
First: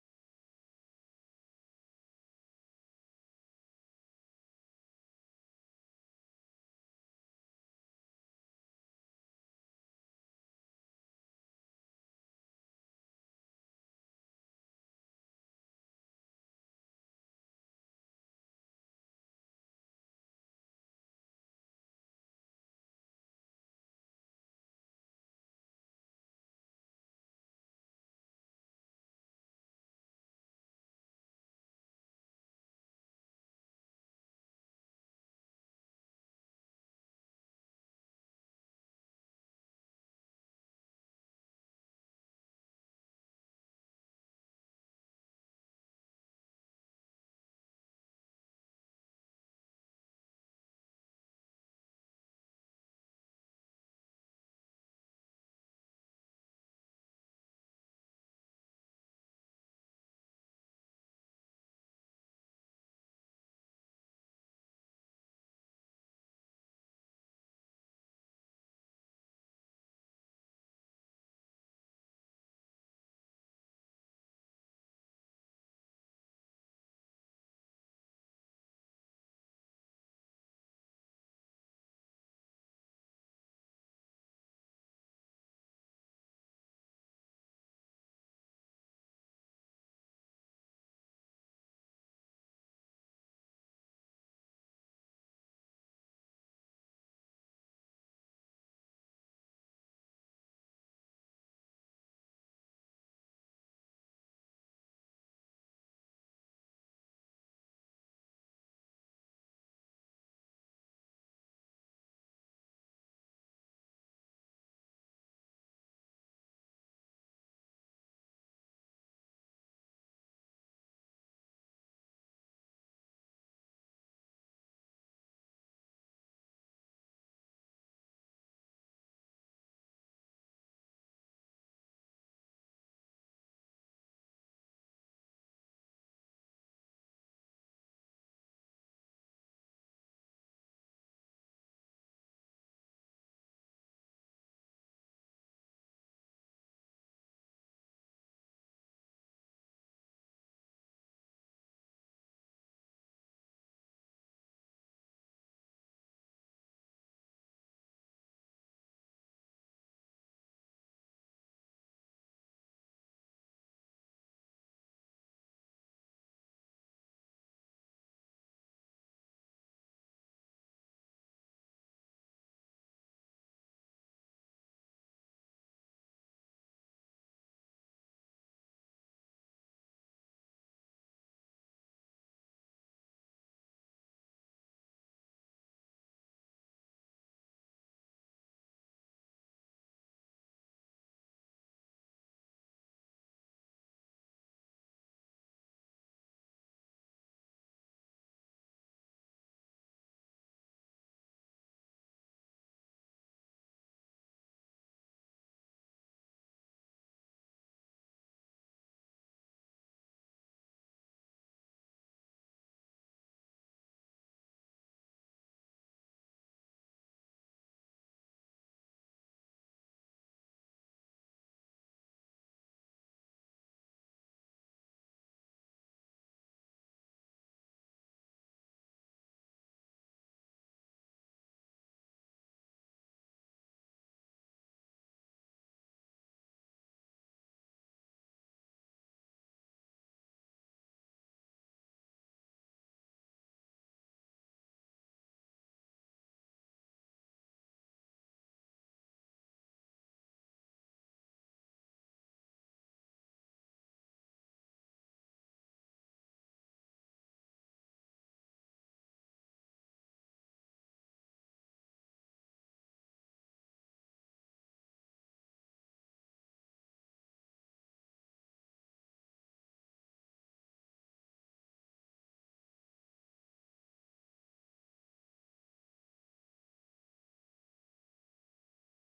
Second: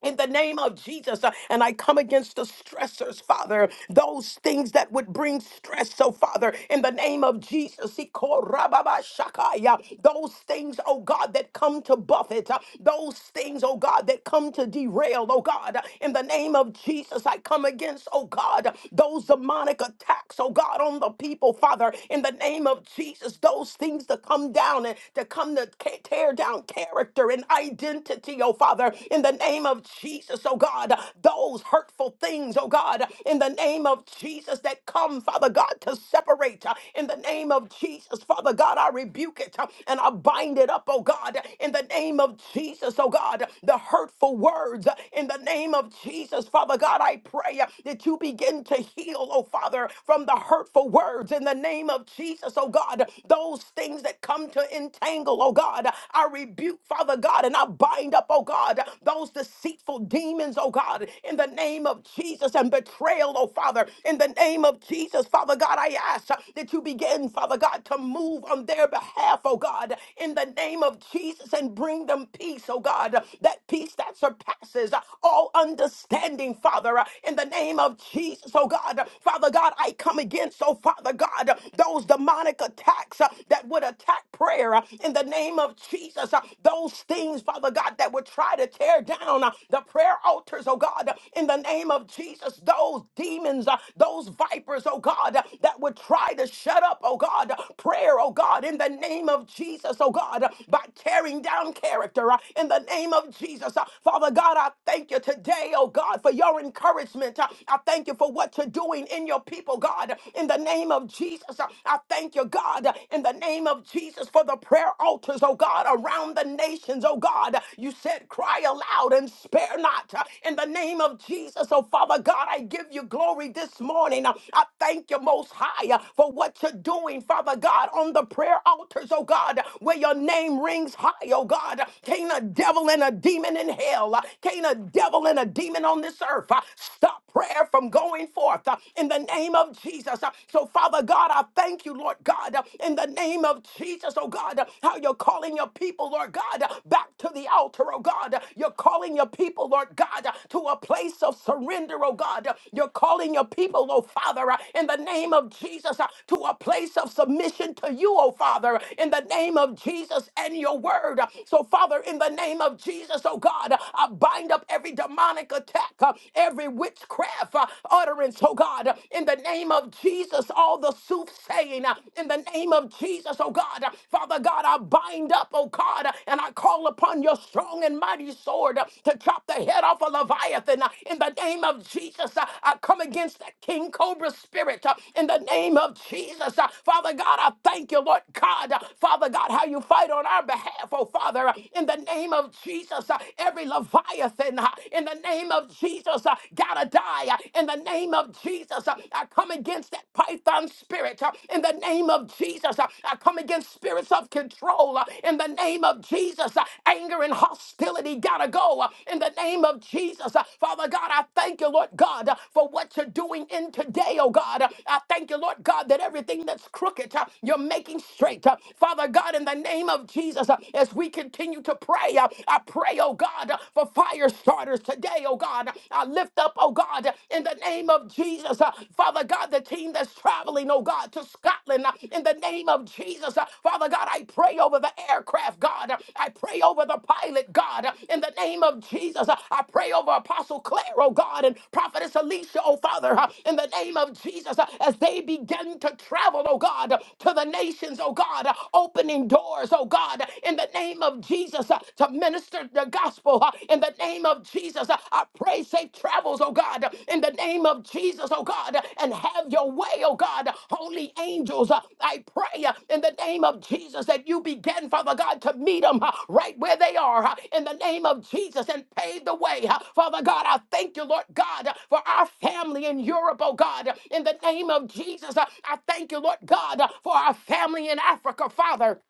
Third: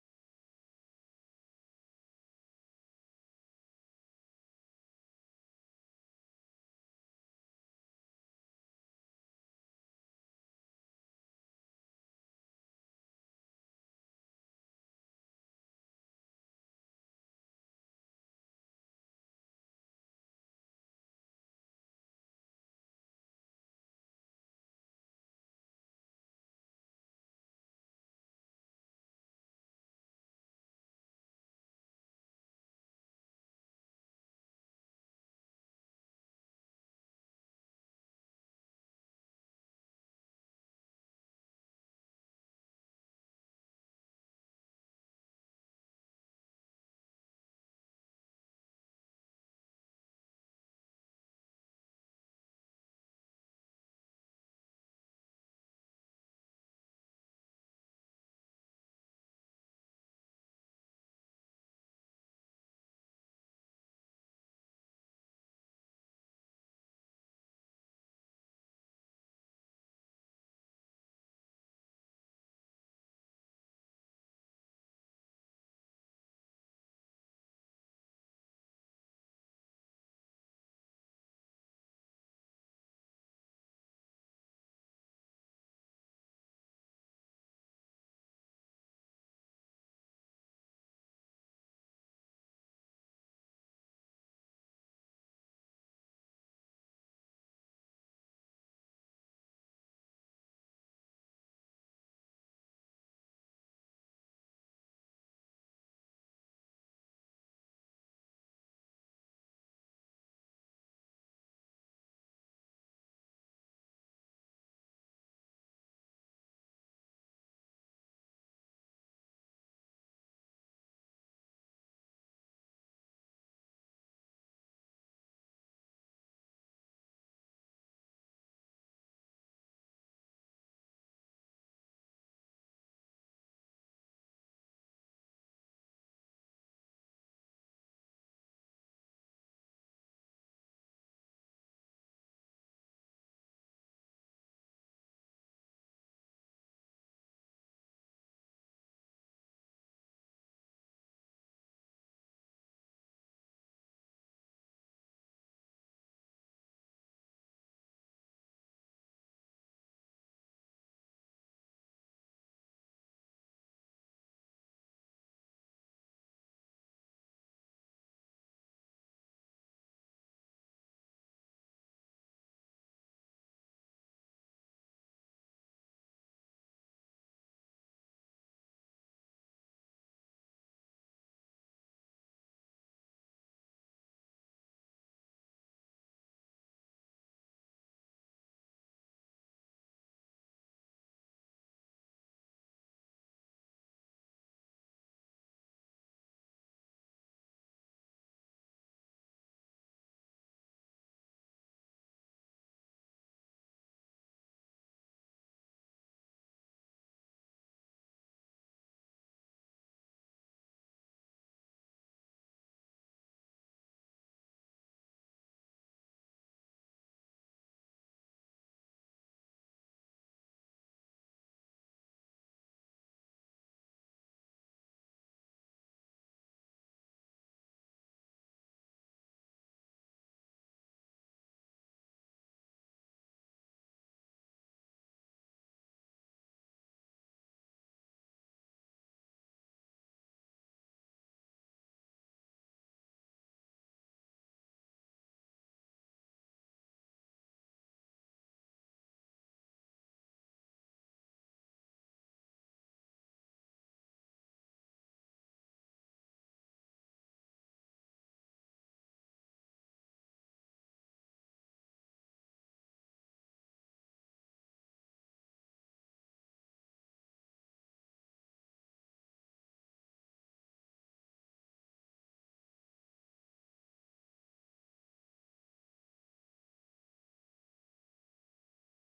S1: in the name of Jesus. uh, And I come against the stressors, Father, those things that would bring stress. So, Father, in the name of Jesus, he called Rababashakaya, those things, oh God, that come to buffet, uh, those things, oh God, that come to derail, oh God, uh, in the name of Jesus, I come against, oh God, uh, those demonic attacks, oh God, on the people, Father, in the name of Jesus, those things to come down and to come to ca- tear down character and identity identity, oh Father, in the name of Jesus, oh God. Those hurtful things, oh God, in the name of Jesus that come, Father God, to separate. uh, In the name of Jesus, Father God, I rebuke it uh, and I bind it up, oh God, in the name of Jesus, oh God. The hurtful words, uh, in the name of Jesus, Father God, I pray uh, that you begin to heal, oh Father, from the hurtful words, in the name of Jesus, oh God. Those things that come to entangle, oh God. God. I rebuke, Father God, and I bind up, oh God, those deceitful demons, oh God, in the name of Jesus and betrayal, oh Father, in the name of Jesus, Father God, I ask that you begin, Father God, to move on their behalf, oh God, in the name of Jesus and bring them peace, oh God, that peace that surpasses all understanding, Father, in the name of Jesus, oh God, Father God, I come against, oh Father God, those demonic attacks that that would attack prayer uh, in the name of Jesus. uh, Those things, Father God, that would try to tear down uh, the prayer altars, oh God, uh, in the name of Jesus. Those demons, uh, those vipers, oh God, uh, that would try to shut up, oh God, uh, prayer, oh God, in the name of Jesus, oh God, uh, by tearing down character, uh, in the name of Jesus. Uh, Father God, I thank you today, oh God, for your encouragement. Uh, I thank you for what you're doing in your people, God, in the name of Jesus. I thank you, God, in the name of Jesus for the prayer altars, oh God, around the nations, oh God. You said, cry aloud and spare not. In the name of Jesus, oh Father God, I give you glory this morning. I thank you most high for what you're doing, Father God, on the prayer altars, oh God, where your name rings high, oh God. Can't a devil and a demon in hell, can't a devil and a demon on this earth stop prayer from going forth in the name name of Jesus. Uh, So, Father God, I thank you, Lord God, uh, in the name of Jesus, oh God, uh, how you're calling your people, Lord God, uh, back to the altar, oh God. Uh, You're calling your people, Lord God, uh, to a place of surrender, oh God. Uh, You're calling your people, oh Father, uh, in the name of Jesus, uh, to a place of submission to you, oh Father, uh, in the name of Jesus and your word. Uh, So, Father, in the name of Jesus, oh God, uh, I bind up every demonic attack, uh, every witchcraft, have uh, utterance, oh God, uh, in the name of Jesus, all the soothsaying, uh, in the name of Jesus, oh God. uh, Father God, I bind up, oh God, uh, and I call upon your strong and mighty sword uh, to chop the head off a Leviathan. uh, In the name of Jesus, uh, I come against that King Cobra spirit. uh, In the name of Jesus, Uh, Father God, I thank you, Lord God. Uh, Father God, how you fight on our behalf, oh Father. Uh, In the name of Jesus, uh, every Leviathan, uh, in the name name of Jesus, uh, gotta die. Uh, In the name of Jesus, uh, I come against that python spirit. Uh, In the name of Jesus, uh, I come against spirits of control. Uh, In the name of Jesus, uh, anger and hostility gotta go. Uh, In the name of Jesus, uh, Father God, I thank you, Lord God, uh, for what you're doing in today, oh God. Uh, I thank you, Lord God, that everything that's crooked, uh, you're making straight. Uh, Father God, in the name of Jesus, uh, as we continue to pray, uh, I pray, oh God. God, for fire starters today, oh God. I lift up, oh God, in the name of Jesus, uh, Father God, the team that's traveling, oh God, to Scotland, uh, in the name of Jesus, uh, Father God, I pray over the aircraft, God. I pray over the pilot, God, in the name of Jesus. Uh, I pray over Apostle Claire, oh God, and Prophetess Alicia, oh Father, uh, in the name of Jesus, uh, as they begin to travel, oh God, to the nations, oh God, uh, opening doors, oh God, in the name of of Jesus uh, to minister the gospel. uh, In the name of Jesus, uh, I pray safe travels, oh God. uh, In the name of Jesus, oh God, uh, and have your way, oh God. Holy angels, uh, I pray uh, in the name of Jesus that you begin, Father God, to meet them uh, right where they are. uh, In the name of Jesus and pave the way. uh, Father God, I thank you, Lord God, uh, for our family in Europe, oh God. In the name of Jesus, uh, I thank you, Lord God, uh, for our family in Africa, Father.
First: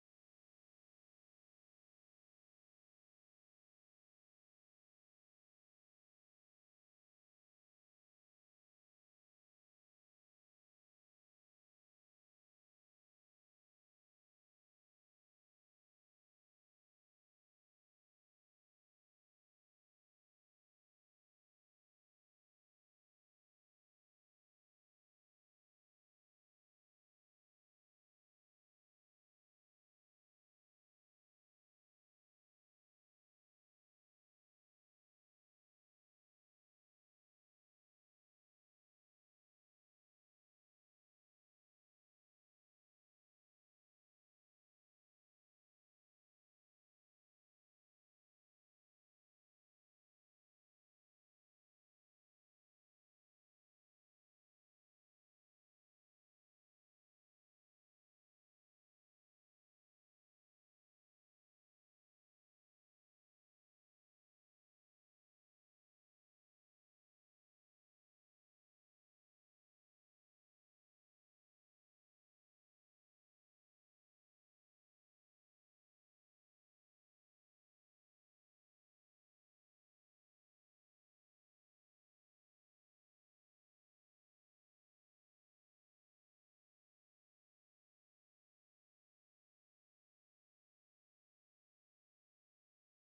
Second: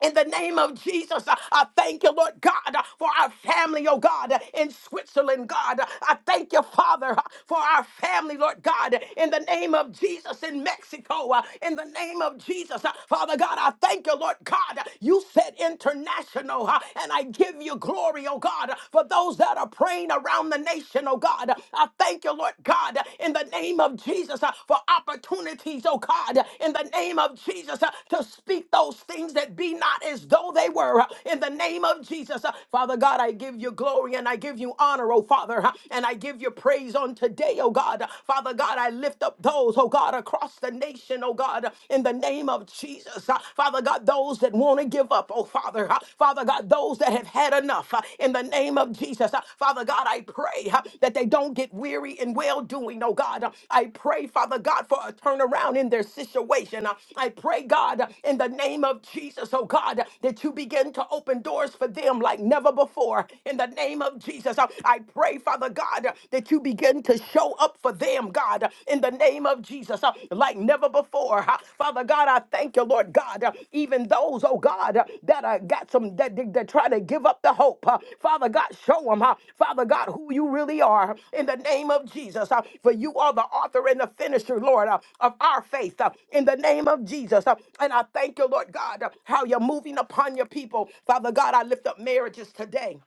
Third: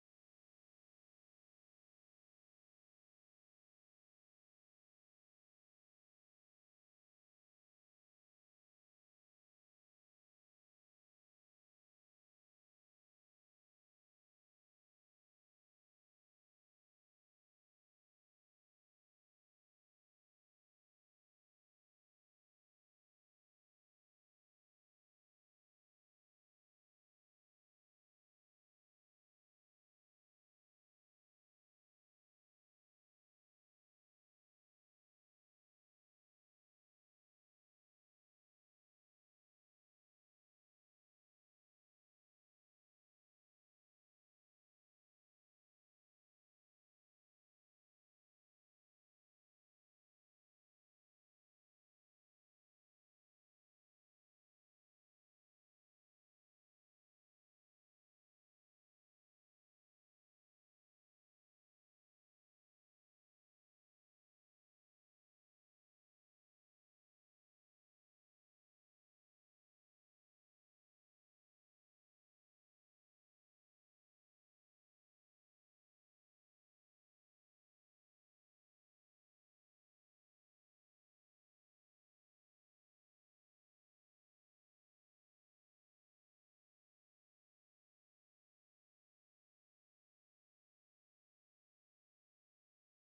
S1: In the name of Jesus, uh, I thank you, Lord God, uh, for our family, oh God, uh, in Switzerland, God. Uh, I thank you, Father, uh, for our family, Lord God, uh, in the name of Jesus in Mexico, uh, in the name of Jesus. Uh, Father God, I thank you, Lord God. uh, You said international, uh, and I give you glory, oh God, uh, for those that are praying around the nation, oh God. Uh, I thank you, Lord God, in the name of Jesus uh, for opportunities, oh God, in the name of Jesus uh, to speak those things that be not as though they were, uh, in the name of Jesus. uh, Father God, I give you glory and I give you honor, oh Father, uh, and I give you praise on today, oh God. Father God, I lift up those, oh God, across the nation, oh God, in the name of Jesus. uh, Father God, those that want to give up, oh Father, uh, Father God. God, those that have had enough uh, in the name of Jesus. Uh, Father God, I pray uh, that they don't get weary in well doing, oh God. Uh, I pray, Father God, for a turnaround in their situation. Uh, I pray, God, uh, in the name of Jesus, oh God, uh, that you begin to open doors for them like never before. In the name of Jesus, uh, I pray, Father God, uh, that you begin to show up for them, God, uh, in the name of Jesus. Jesus, uh, like never before. Uh, Father God, I thank you, Lord God. uh, Even those, oh God, uh, that uh, got some, that, that that try to give up the hope. uh, Father God, show them, uh, Father God, who you really are in the name of Jesus. uh, For you are the author and the finisher, Lord, uh, of our faith uh, in the name of Jesus. uh, And I thank you, Lord God, uh, how you're moving upon your people. Father God, I lift up marriages today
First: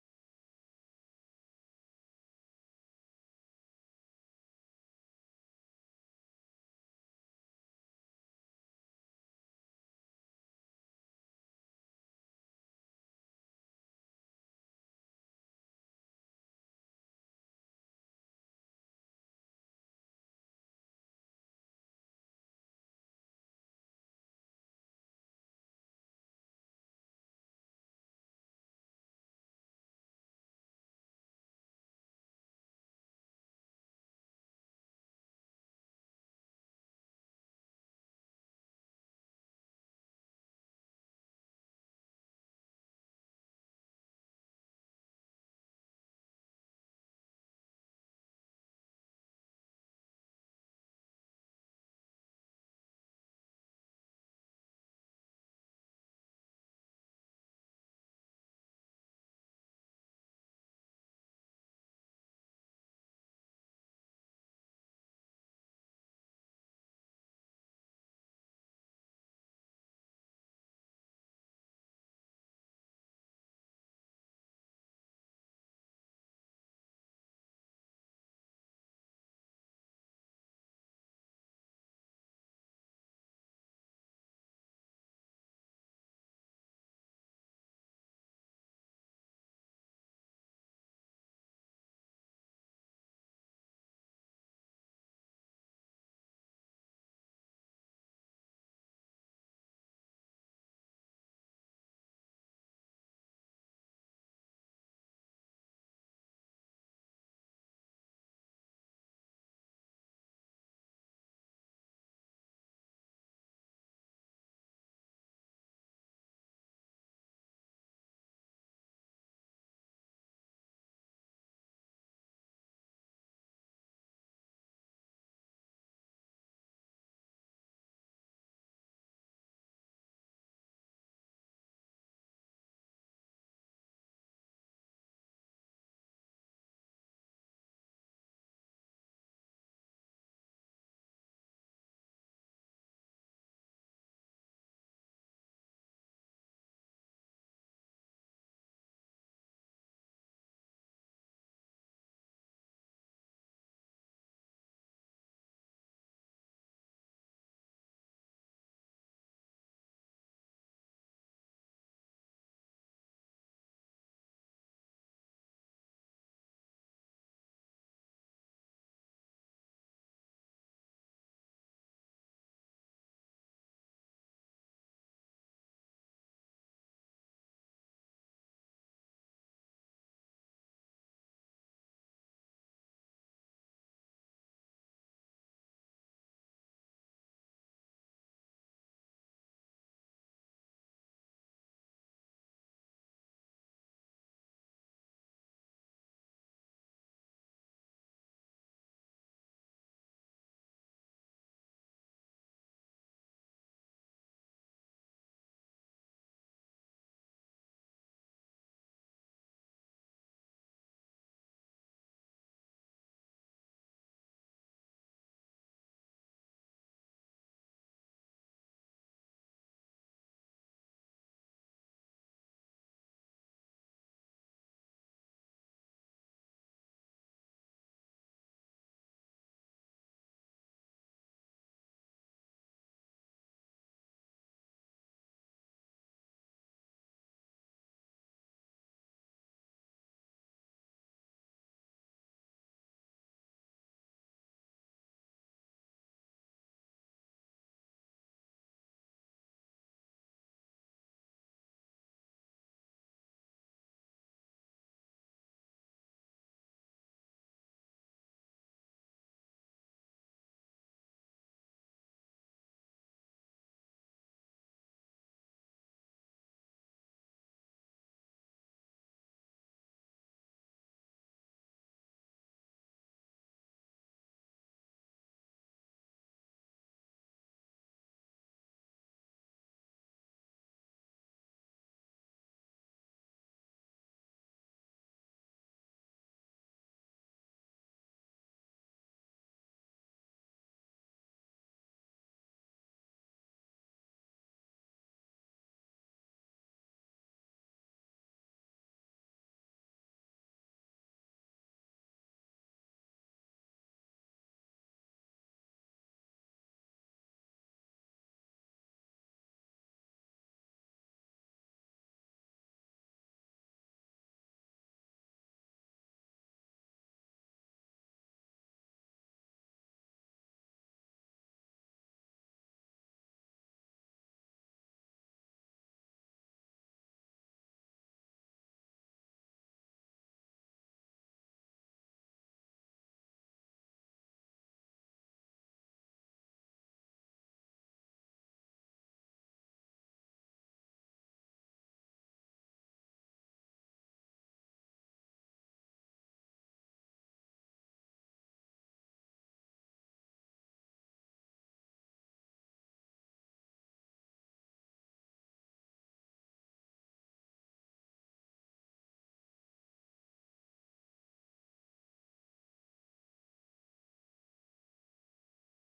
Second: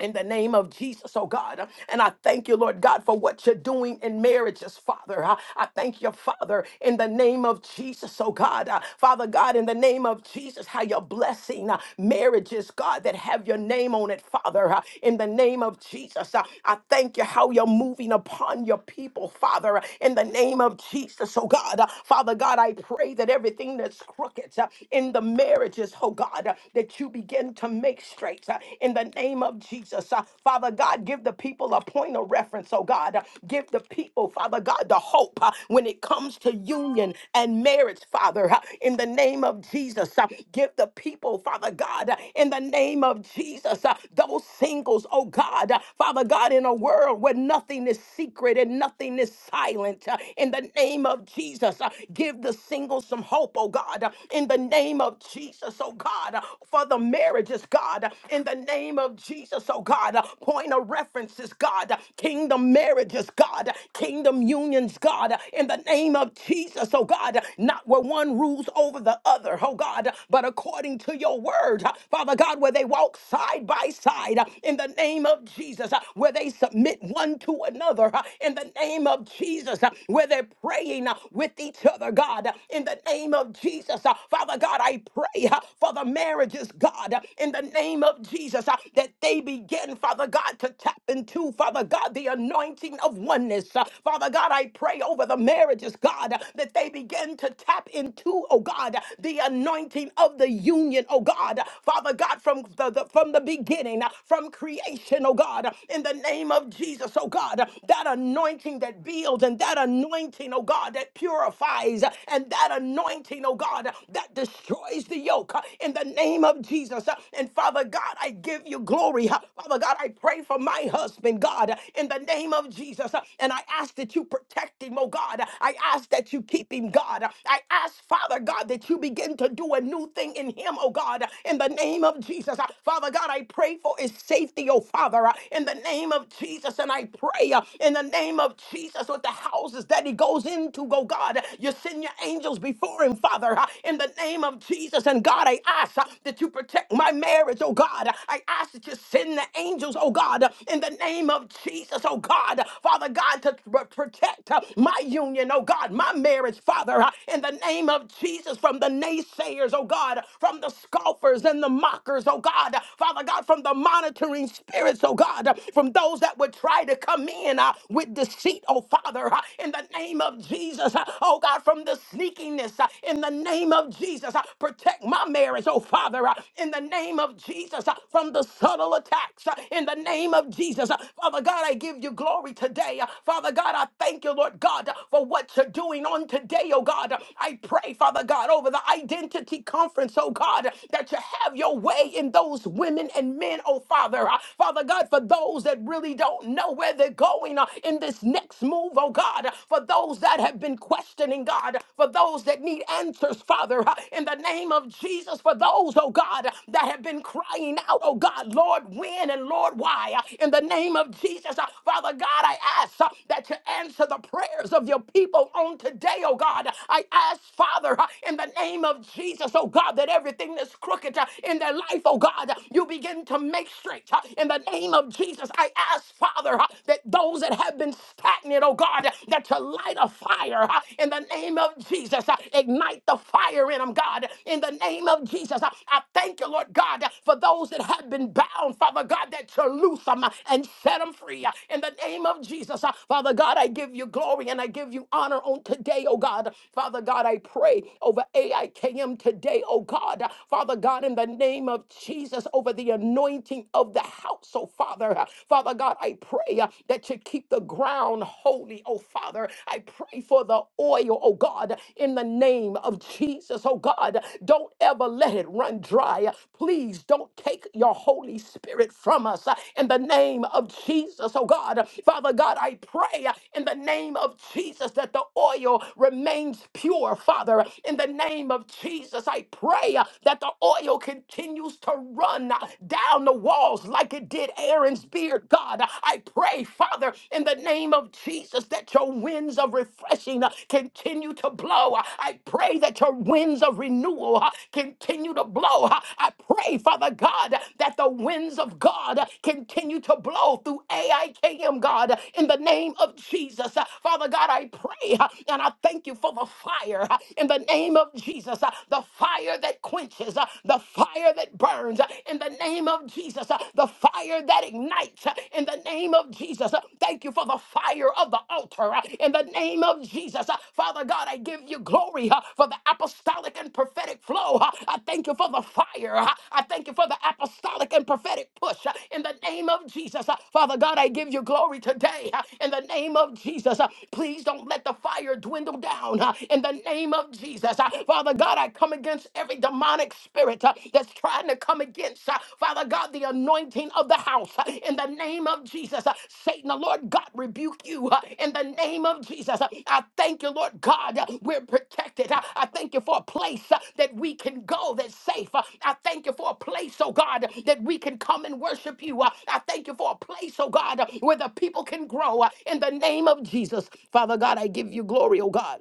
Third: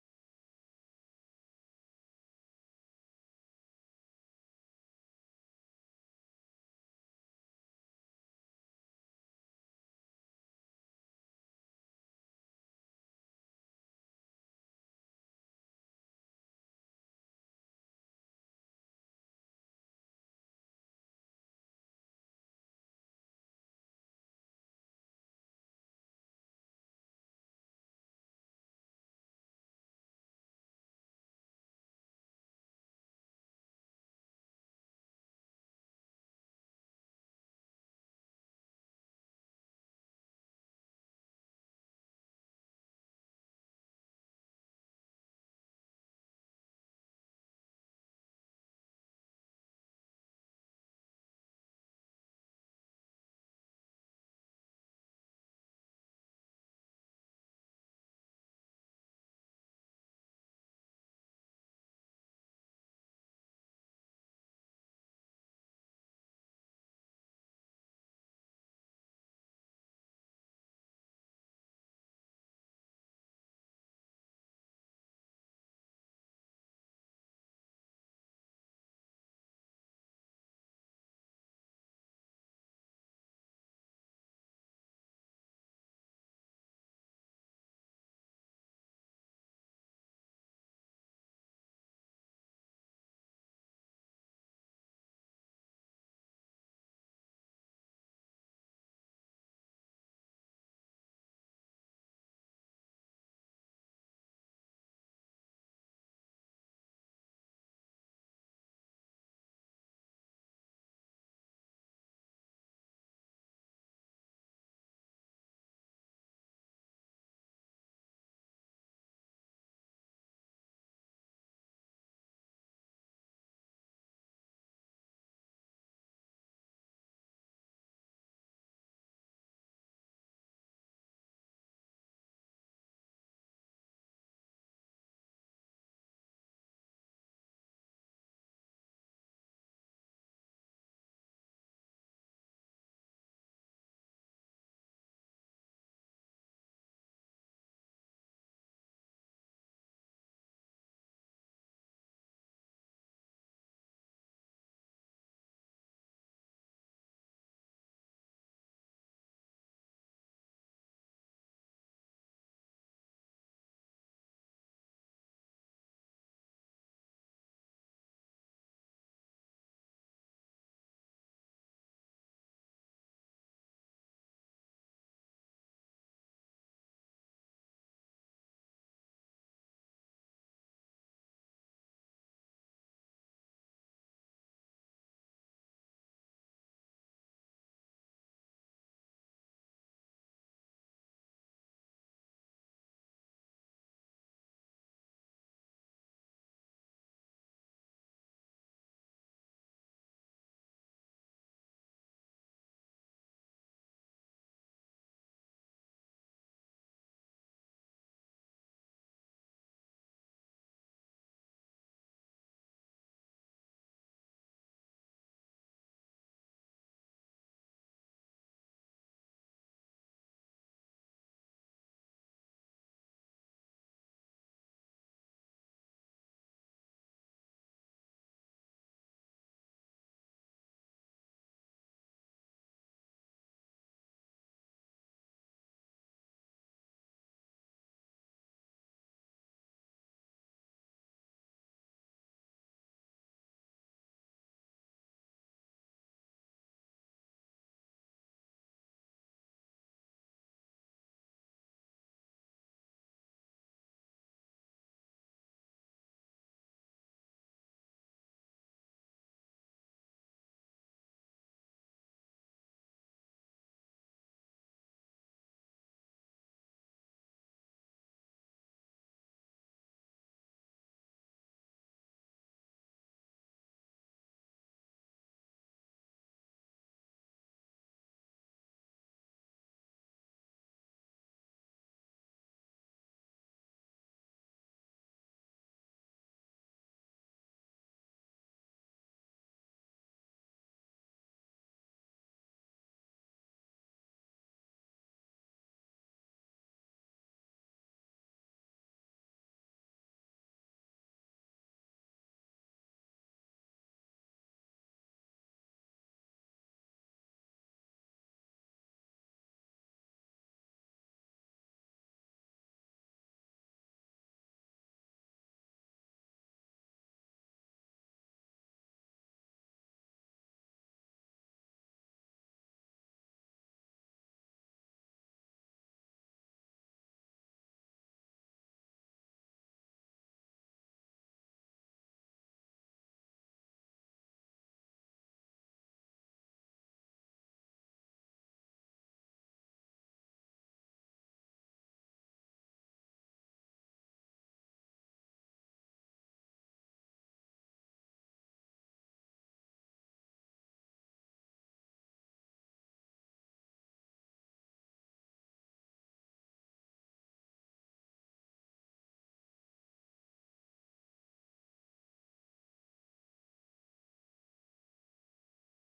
S1: in the name of Jesus, oh God. And I thank you, Lord God, for what you're doing in marriages, Father. I I thank you, Father, in the name of Jesus, oh God. Uh, Father God, in the name of Jesus, how you're blessing uh, marriages, God, that have your name on it, Father. Uh, In the name of Jesus, uh, I thank you how you're moving upon your people, Father. Uh, In the name of Jesus, oh God. Uh, Father God, I pray that everything that's crooked uh, in the marriages, oh God, uh, that you begin to make straight uh, in the name of Jesus. Uh, Father God, give the people a point of reference, oh God. Uh, Give the people, Father God, the hope uh, when it comes to union and marriage, Father, uh, in the name of Jesus. Uh, Give the people, Father God, uh, in the name of Jesus, uh, those singles, oh God, Uh, Father God, in a world where nothing is secret and nothing is silent, uh, in the name of Jesus, uh, give the singles some hope, oh God, Uh, in the name of Jesus, oh God. God, for the marriages, God, in the name of Jesus, oh God. Point of references, God, kingdom marriages, God, kingdom unions, God, in the name of Jesus, oh God. Not where one rules over the other, oh God, but according to your word, Father God, where they walk side by side in the name of Jesus, where they submit one to another in the name of Jesus, where they're praying with each other, God, in the name of Jesus. Father God, I pray uh, for the marriages, God, uh, in the name of Jesus, uh, that they begin, Father God, to tap into, Father God, the anointing of oneness. Uh, Father God, I pray over the marriages, God, uh, that they begin to tap into, oh God, uh, the anointing of the union, oh God. Uh, Father God, from the, the from the beginning, uh, from creation, oh God, uh, in the name of Jesus, oh God, uh, that anointing that builds and that anointing, oh God, that purifies uh, and that anointing, oh God, that destroys the yoke uh, in the name of Jesus. Uh, And Father God, I give you glory. Uh, Father God, I pray for my husband, God, uh, in the name of Jesus. Uh, And I ask that you protect him, oh God. Uh, I ask that you keep him, God. Uh, I ask, Father God, that you begin to do a new thing in him, oh God, uh, in the name of Jesus. Uh, Father God, I pray for his safety, oh Father, uh, in the name of Jesus. And I pray uh, in the name of Jesus with the houses that he goes into him to go, God. You send your angels before him, Father, uh, in the name of Jesus. And God, I ask uh, that you protect my marriage, oh God. I ask that you send the angels, oh God, uh, in the name of Jesus, oh God. Father God, to pr- protect uh, my union, oh God, my marriage, Father, uh, in the name of Jesus, from the naysayers, oh God, from the scoffers and the mockers, oh God. Father God, from the monitoring spirits, oh God, from those that would try to come in uh, with deceit, oh Father, uh, in the name of Jesus. uh, Oh God, from the sneakiness, uh, in the name of Jesus, uh, protect my marriage, oh Father, uh, in the name of Jesus, uh, from the subtle attacks, uh, in the name of Jesus. uh, Father God, I give you glory today. uh, Father God, I thank you, Lord God, uh, for what you're doing on today, oh God. Uh, I pray, Father God, over the identity conference, oh God, uh, that you have your way in those women and men, oh Father. Uh, Father God, for those that really don't know where they they're going uh, in this next move, oh God. uh, For those that have been questioning, God, for those that need answers, Father, uh, in the name of Jesus, for those, oh God, uh, that have been crying out, oh God, Lord, when and Lord, why? Uh, In the name of Jesus, uh, Father God, I ask uh, that you answer the prayers of your people on today, oh God. I ask, Father, uh, in the name of Jesus, oh God, that everything that's crooked uh, in their life, oh God, uh, you begin to make straight. uh, In the name of Jesus, I ask, Father, uh, that those that have been stagnant, oh God, uh, that you light a fire uh, in the name of Jesus. uh, Ignite the fire in them, God, in the name of Jesus. uh, I thank you, Lord God, uh, for those that have been bound, Father God, that you loose them uh, and set them free uh, in the name of Jesus. uh, Father God, I give you glory and I give you honor on today, oh God. Father God, I pray over AIKM today, oh God. Father God, in the name of Jesus, over the anointing anointing of the house, oh Father. Uh, Father God, I pray uh, that you keep the ground holy, oh Father. I pray for the oil, oh God, in the name of Jesus, oh God. Don't ever let it run dry. Please don't take your Holy Spirit from us uh, in the name of Jesus, oh God. Father God, I pray uh, in the name of Jesus that the oil remains pure, Father. In the name of Jesus, I pray uh, that the oil continues continues to run uh, down the walls like it did Aaron's beard, God. Uh, I pray, Father, in the name of Jesus, that your winds of refreshing uh, continue to blow. Uh, I pray that your winds of renewal uh, continue to blow. Uh, I pray, Father God, that the winds of God uh, continue to blow through AIKM, God, uh, in the name of Jesus. Uh, Father God, I pray uh, and I thank you for the fire uh, in the name of Jesus, uh, the fire fire that quenches, uh, the fire that burns uh, in the name of Jesus, uh, the fire that ignites uh, in the name of Jesus. Uh, Thank you for the fire of the altar uh, in the name of Jesus. Uh, Father God, I give you glory uh, for the apostolic and prophetic flow. uh, I thank you for the fire. uh, I thank you for the apostolic and prophetic push uh, in the name of Jesus. Uh, Father God, I give you glory today uh, in the name of Jesus. Uh, Please don't let the fire dwindle down uh, in the name of Jesus. Jesus. Uh, Father God, I come against every demonic spirit uh, that's trying to come against, uh, Father God, the anointing of the house uh, in the name of Jesus. Uh, Satan, the Lord God, rebuke you uh, in the name of Jesus. Uh, I thank you, Lord God, uh, we're protected. Uh, I thank you for a place uh, that we can go that's safe. Uh, I thank you for a place, oh God, that we can come and worship you. Uh, I thank you for a place, oh God, uh, where the people can grow uh, in the name of Jesus. Father God, I give you glory, oh God.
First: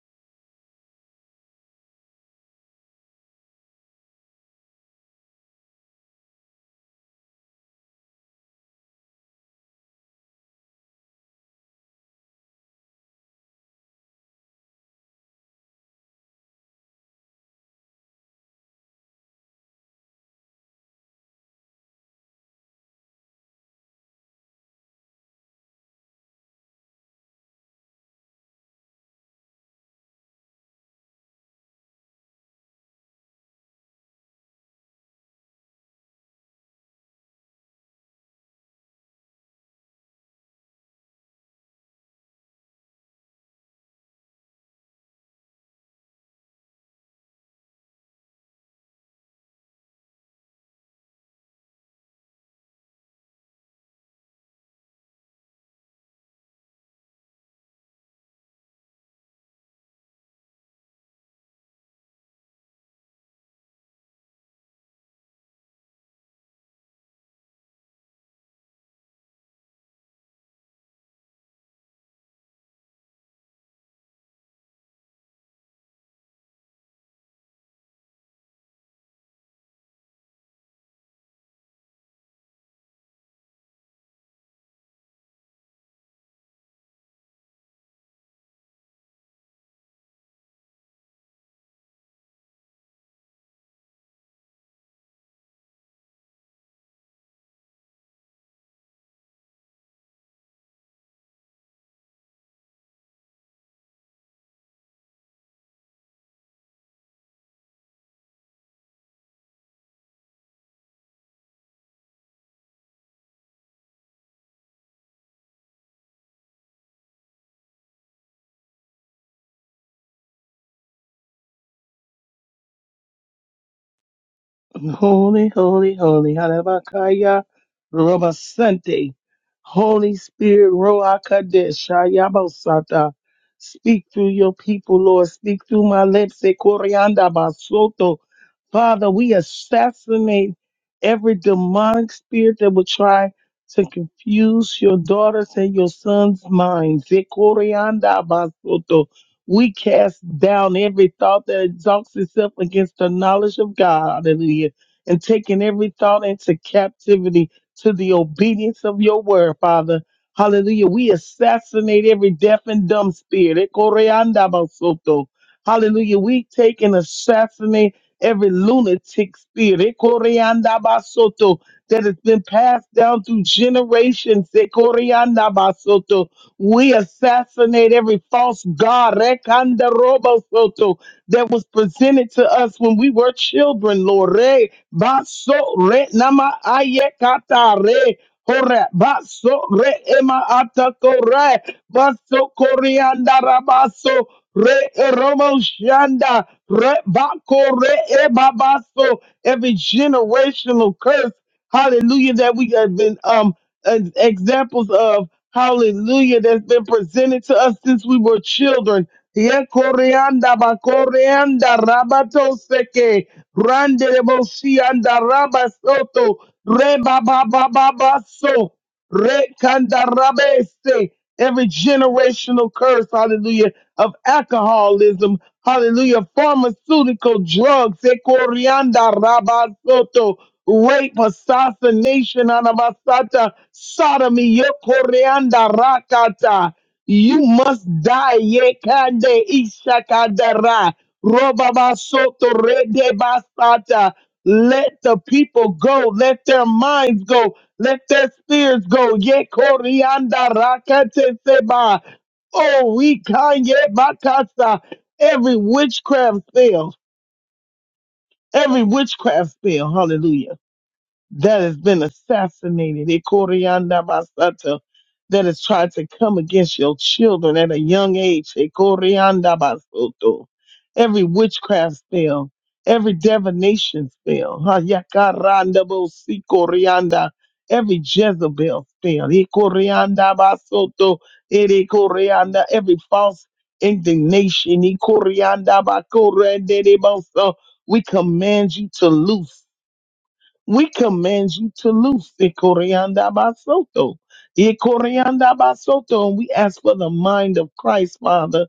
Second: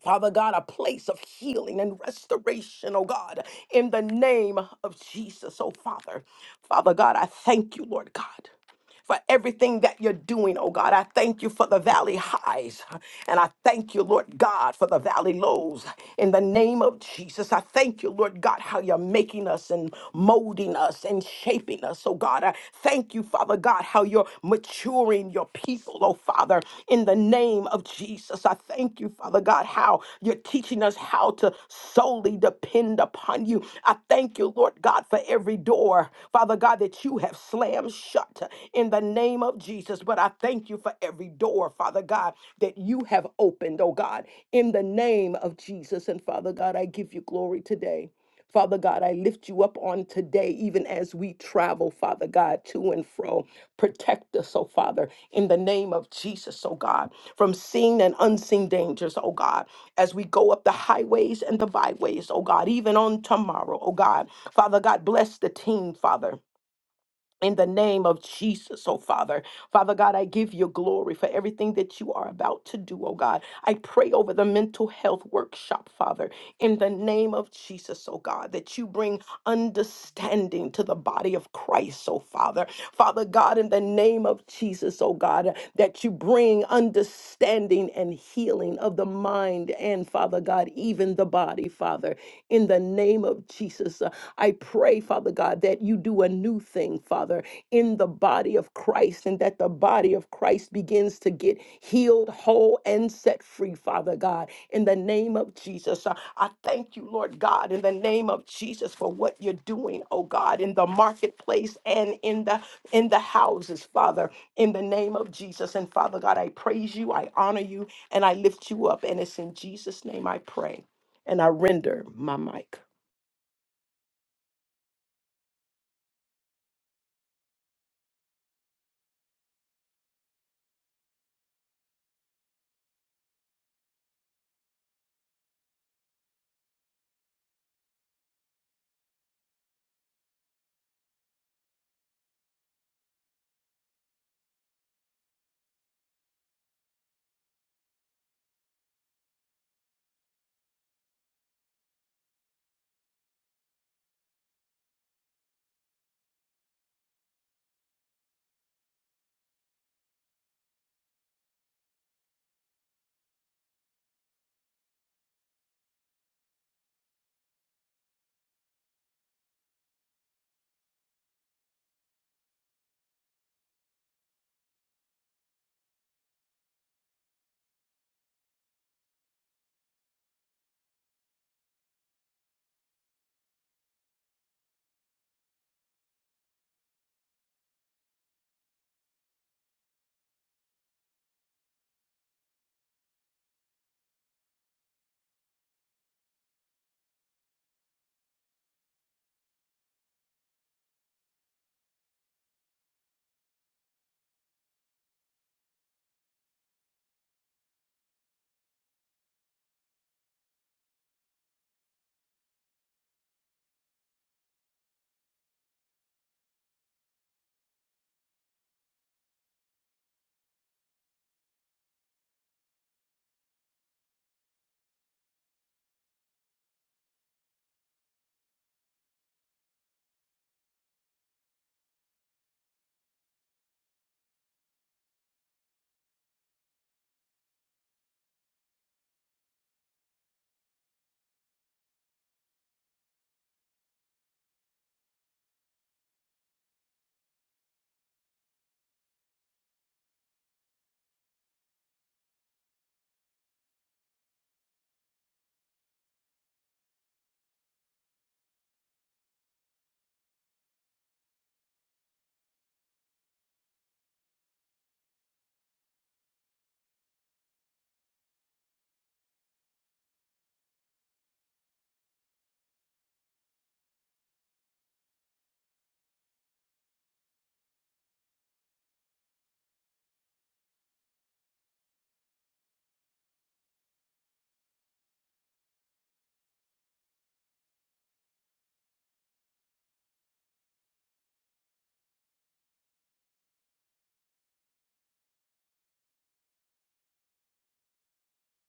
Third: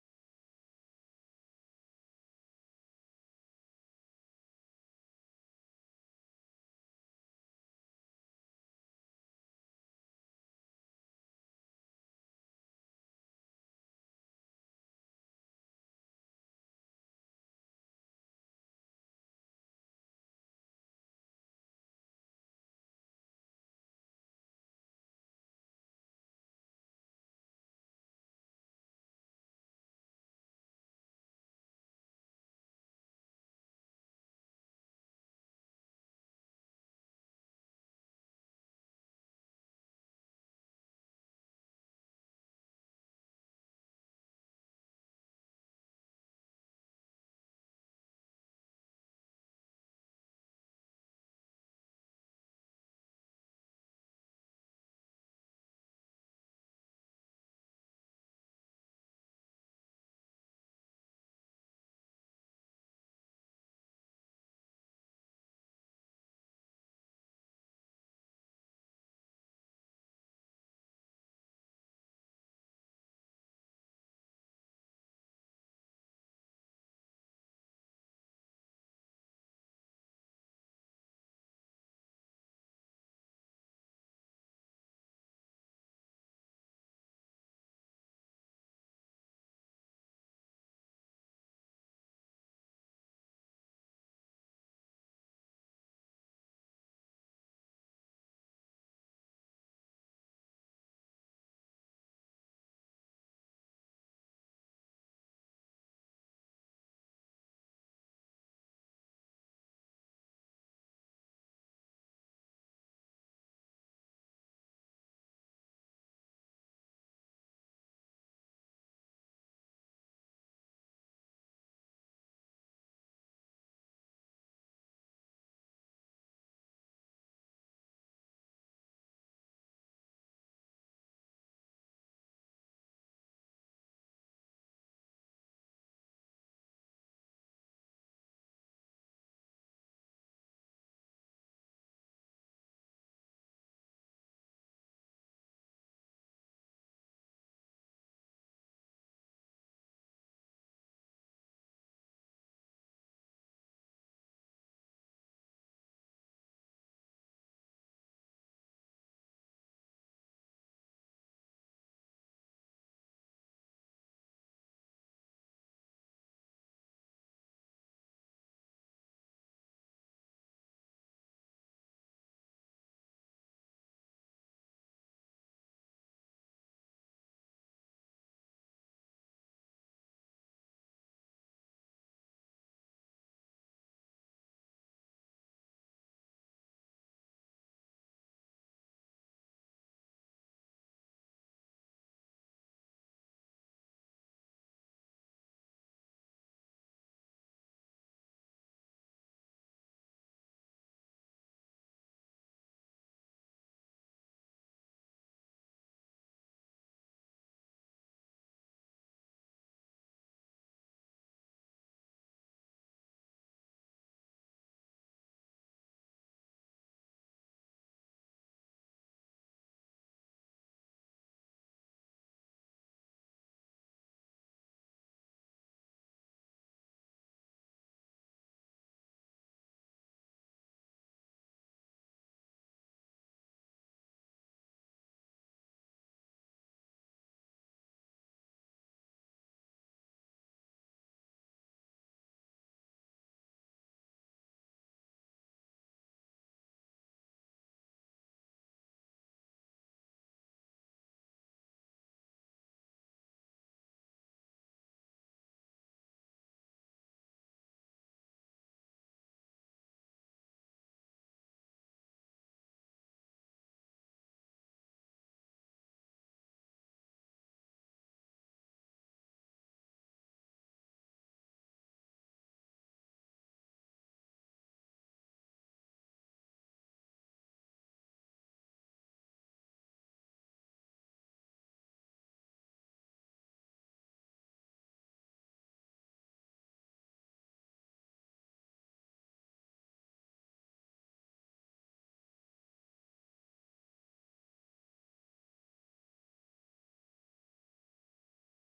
S1: Father God, a place of healing and restoration, oh God, in the name of Jesus, oh Father. Father God, I thank you, Lord God for everything that you're doing, oh God. I thank you for the valley highs. And I thank you, Lord God, for the valley lows. In the name of Jesus, I thank you, Lord God, how you're making us and molding us and shaping us. Oh God, I thank you, Father God, how you're maturing your people, oh Father, in the name of Jesus. I I thank you, Father God, how you're teaching us how to solely depend upon you. I thank you, Lord God, for every door, Father God, that you have slammed shut in the name of Jesus. But I thank you for every door, Father God, that you have opened, oh God, in the name of Jesus. And Father God, I give you glory today. Father God, I lift you up on today, even as we travel, Father God, to and fro. Protect us, oh Father, in the name of Jesus, oh God, from seen and unseen dangers, oh God, as we go up the highways and the byways, oh God, even on tomorrow, oh God. Father God, bless the team, Father in the name of Jesus, oh Father. Father God, I give you glory for everything that you are about to do, oh God. I pray over the mental health workshop, Father, in the name of Jesus, oh God, that you bring understanding to the body of Christ, oh Father. Father God, in the name of Jesus, oh God, that you bring understanding and healing of the mind and, Father God, even the body, Father in the name of Jesus. Uh, I pray, Father God, that you do a new thing, Father, in the body of Christ and that the body of Christ begins to get healed, whole, and set free, Father God, in the name of Jesus. Uh, I thank you, Lord God, in the name of Jesus for what you're doing, oh God, in the marketplace and in the in the houses, Father, in the name of Jesus. And Father God, I praise you, I honor you, and I lift you up. And it's in Jesus' name I pray. And I render my mic.
S2: Holy, holy, holy. Halabakaya Roba Sante. Holy Spirit, Roa Kadesh, Ayabosata. Speak through your people, Lord. Speak through my lips. Ekorianda Basoto. Father, we assassinate every demonic spirit that would try to confuse your daughters and your sons' minds. Ekorianda Basoto. We cast down every thought that exalts itself against the knowledge of God. Hallelujah and taking every thought into captivity to the obedience of your word, Father. Hallelujah. We assassinate every deaf and dumb spirit. Eh, koreanda basoto. Hallelujah. We take and assassinate every lunatic spirit eh, koreanda basoto, that has been passed down through generations. eh, koreanda basoto. We assassinate every false god Rekanda Robo Soto, that was presented to us when we were children, Lord. Re baso re nama ayekata re hora baso re ema atako re baso korianda rabaso re eromo shanda re bako re eba baso every generational curse. Hallelujah, that we have been um uh, examples of hallelujah that's been presented to us since we were children. Ye koreanda ba koreanda rabato seke rande de boshi anda rabasoto reba ba ba ba ba so. Rekandarabese. Every generational curse, hallelujah, of alcoholism, hallelujah, pharmaceutical drugs, Ekorianda rabasoto, rape, assassination, anabasata, sodomy, Yokorianda rakata. You must die, Yekande Ishakandara, Robabasoto Redebasata. Let the people go, let their minds go, let their spears go. Ye corianda rakate seba. Oh, we can ye makasa. Every witchcraft spell. Every witchcraft spell. Hallelujah that has been assassinated, Ikorianda Basata, that has tried to come against your children at a young age, Ikorianda Basoto. Every witchcraft spell, every divination spell, Hayakaranda Bosikorianda, every Jezebel spell, Ikorianda Basoto, Ikorianda, every false indignation, Ikorianda Bakorende Boso. We command you to loose. We command you to loose Ikorianda Basoto. Ikorianda Basoto. And we ask for the mind of Christ, Father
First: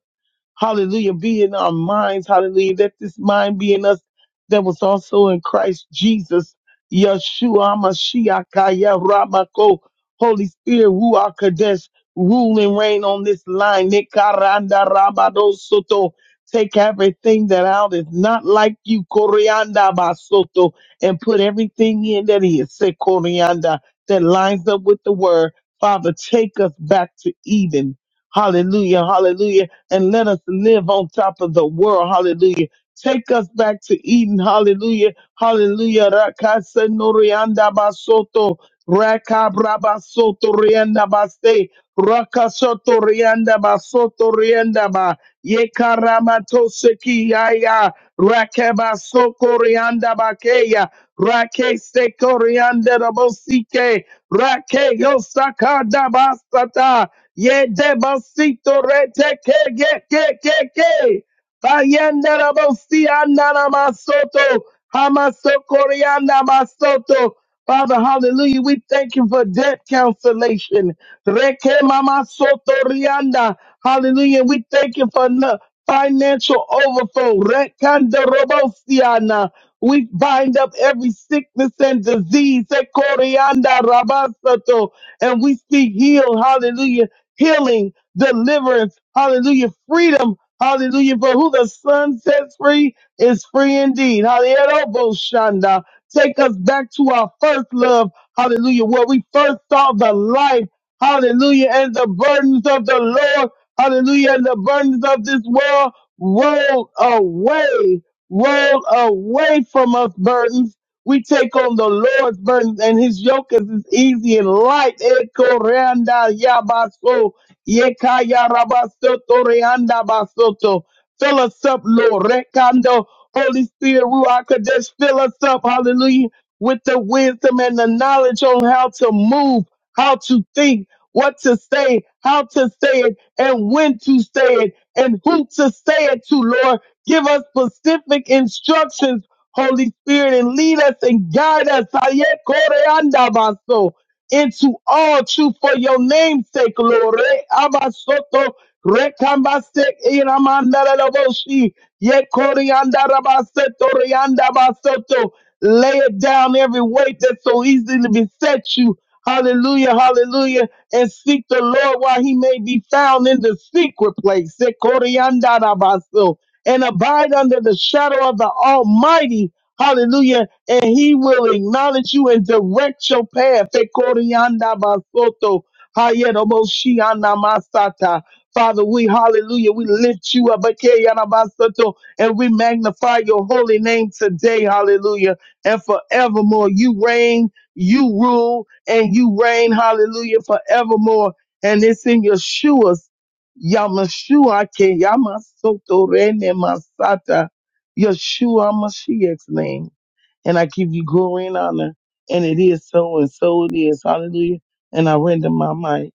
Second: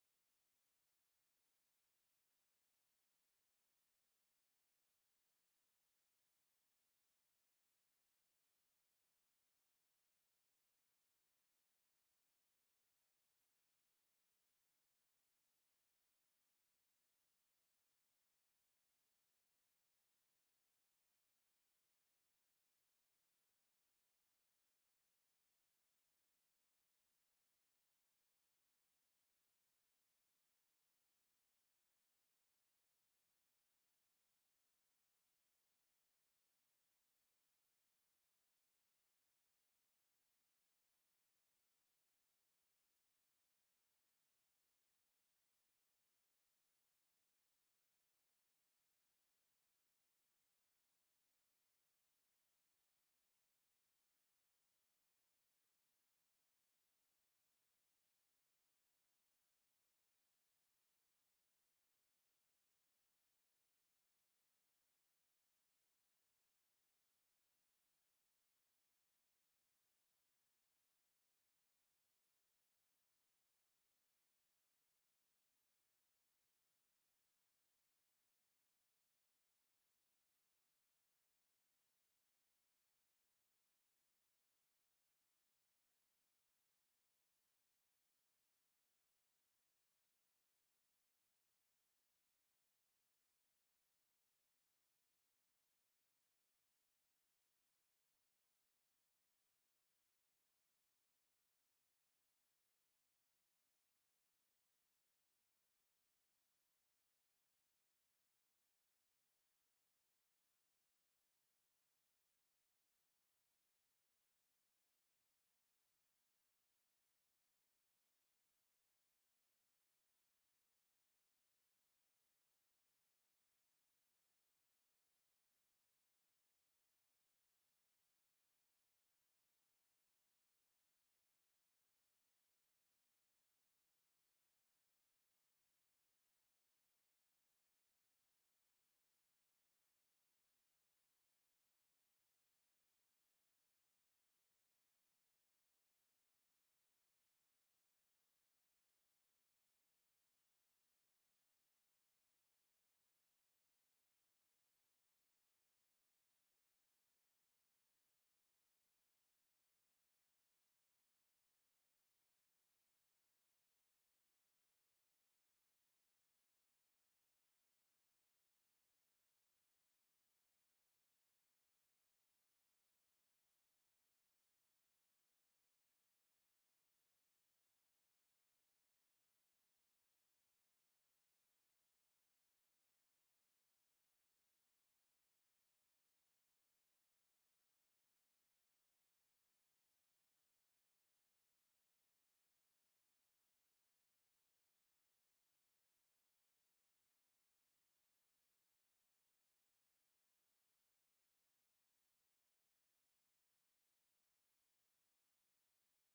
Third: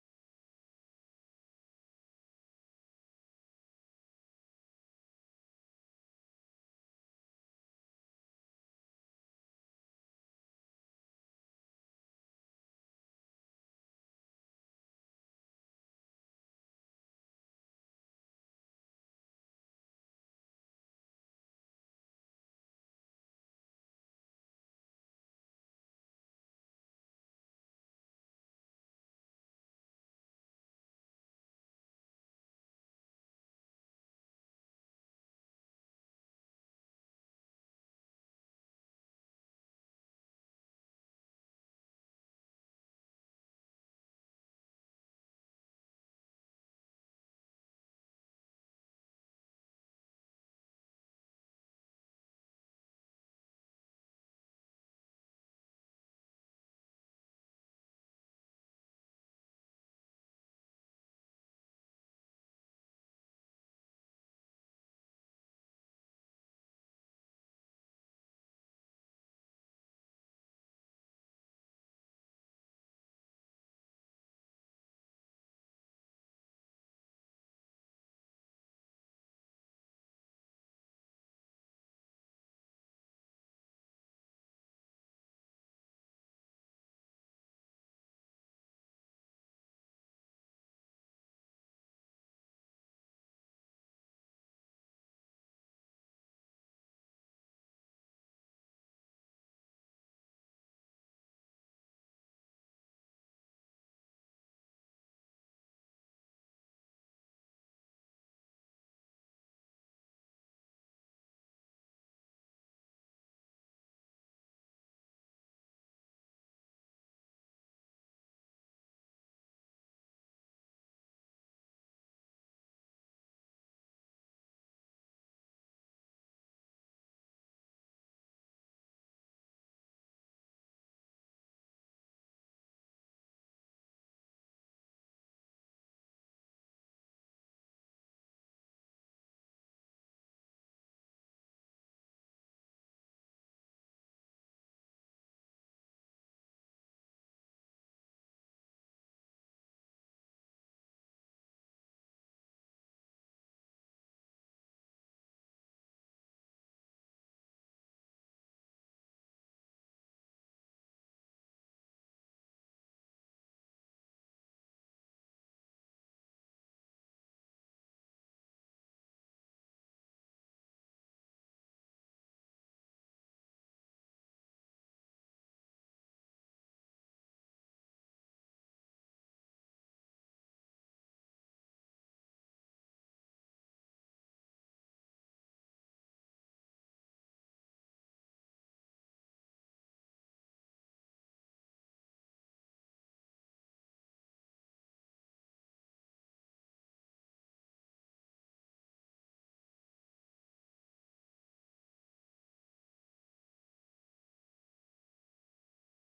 S2: Hallelujah. Be in our minds. Hallelujah. Let this mind be in us that was also in Christ Jesus. Yeshua Mashiach Kaya Ramako. Holy Spirit, Ruach Kadesh, rule and reign on this line. Nikaranda Rabado Soto. Take everything that out is not like you, Corianda Basoto, and put everything in that is, say Corianda, that lines up with the word. Father, take us back to Eden. Hallelujah, hallelujah and let us live on top of the world. Hallelujah. Take us back to Eden. Hallelujah. Hallelujah. Rakase norianda basoto. Rakabra basoto rianda baste. Rakasoto rianda basoto rianda ba. Yekarabatosekiaya, Rakeba Sokorianda Bakeya, Rake Sekorianda Rabosike, Rake Yosakada Basata, Yedebasito Rete Ke Ke Ke Ke Ke, Bayenda Rabosianda Namasoto, Hamasokorianda Masoto. Father, hallelujah, we thank you for debt cancellation. Reke mama soto rianda. Hallelujah. We thank you for no- financial overflow. Rekanda robosiana. We bind up every sickness and disease. Ekorianda rabasato. And we speak heal. Hallelujah. Healing, deliverance. Hallelujah. Freedom. Hallelujah. For who the Son sets free is free indeed. Hallelujah. Roboshanda. Take us back to our first love. Hallelujah. Where we first saw the light. Hallelujah. And the burdens of the Lord. Hallelujah. And the burdens of this world roll away. Roll away from us burdens. We take on the Lord's burdens and his yoke is as easy and light. Eko reanda yabaso. Yekaya rabasoto reanda basoto. Fill us up, Lord. Rekando. Holy Spirit, Ruach Kodesh, fill us up. Hallelujah. With the wisdom and the knowledge on how to move how to think, what to say, how to say it, and when to say it, and who to say it to, Lord. Give us specific instructions, Holy Spirit, and lead us and guide us Aye, kore anda baso, into all truth for your name's sake, Lord. Re abasoto, re kambase, iramanda lalaboshi, ye kore anda rabaseto, re anda basoto. Lay it down every weight that so easily besets you. Hallelujah, hallelujah and seek the Lord while he may be found in the secret place. Sekoriandarabaso. And abide under the shadow of the Almighty. Hallelujah. And he will acknowledge you and direct your path. Sekoriandabasoto. Hayeroboshianamasata. Father, we hallelujah. We lift you up. Ekeyanabasoto. And we magnify your holy name today. Hallelujah. And forevermore, you reign, you rule and you reign, hallelujah, forevermore. And it's in Yeshua's, Yamashua ke Yamasoto Rene Masata, Yeshua Mashiach's name. And I give you glory and honor. And it is so, and so it is. Hallelujah. And I render my mic.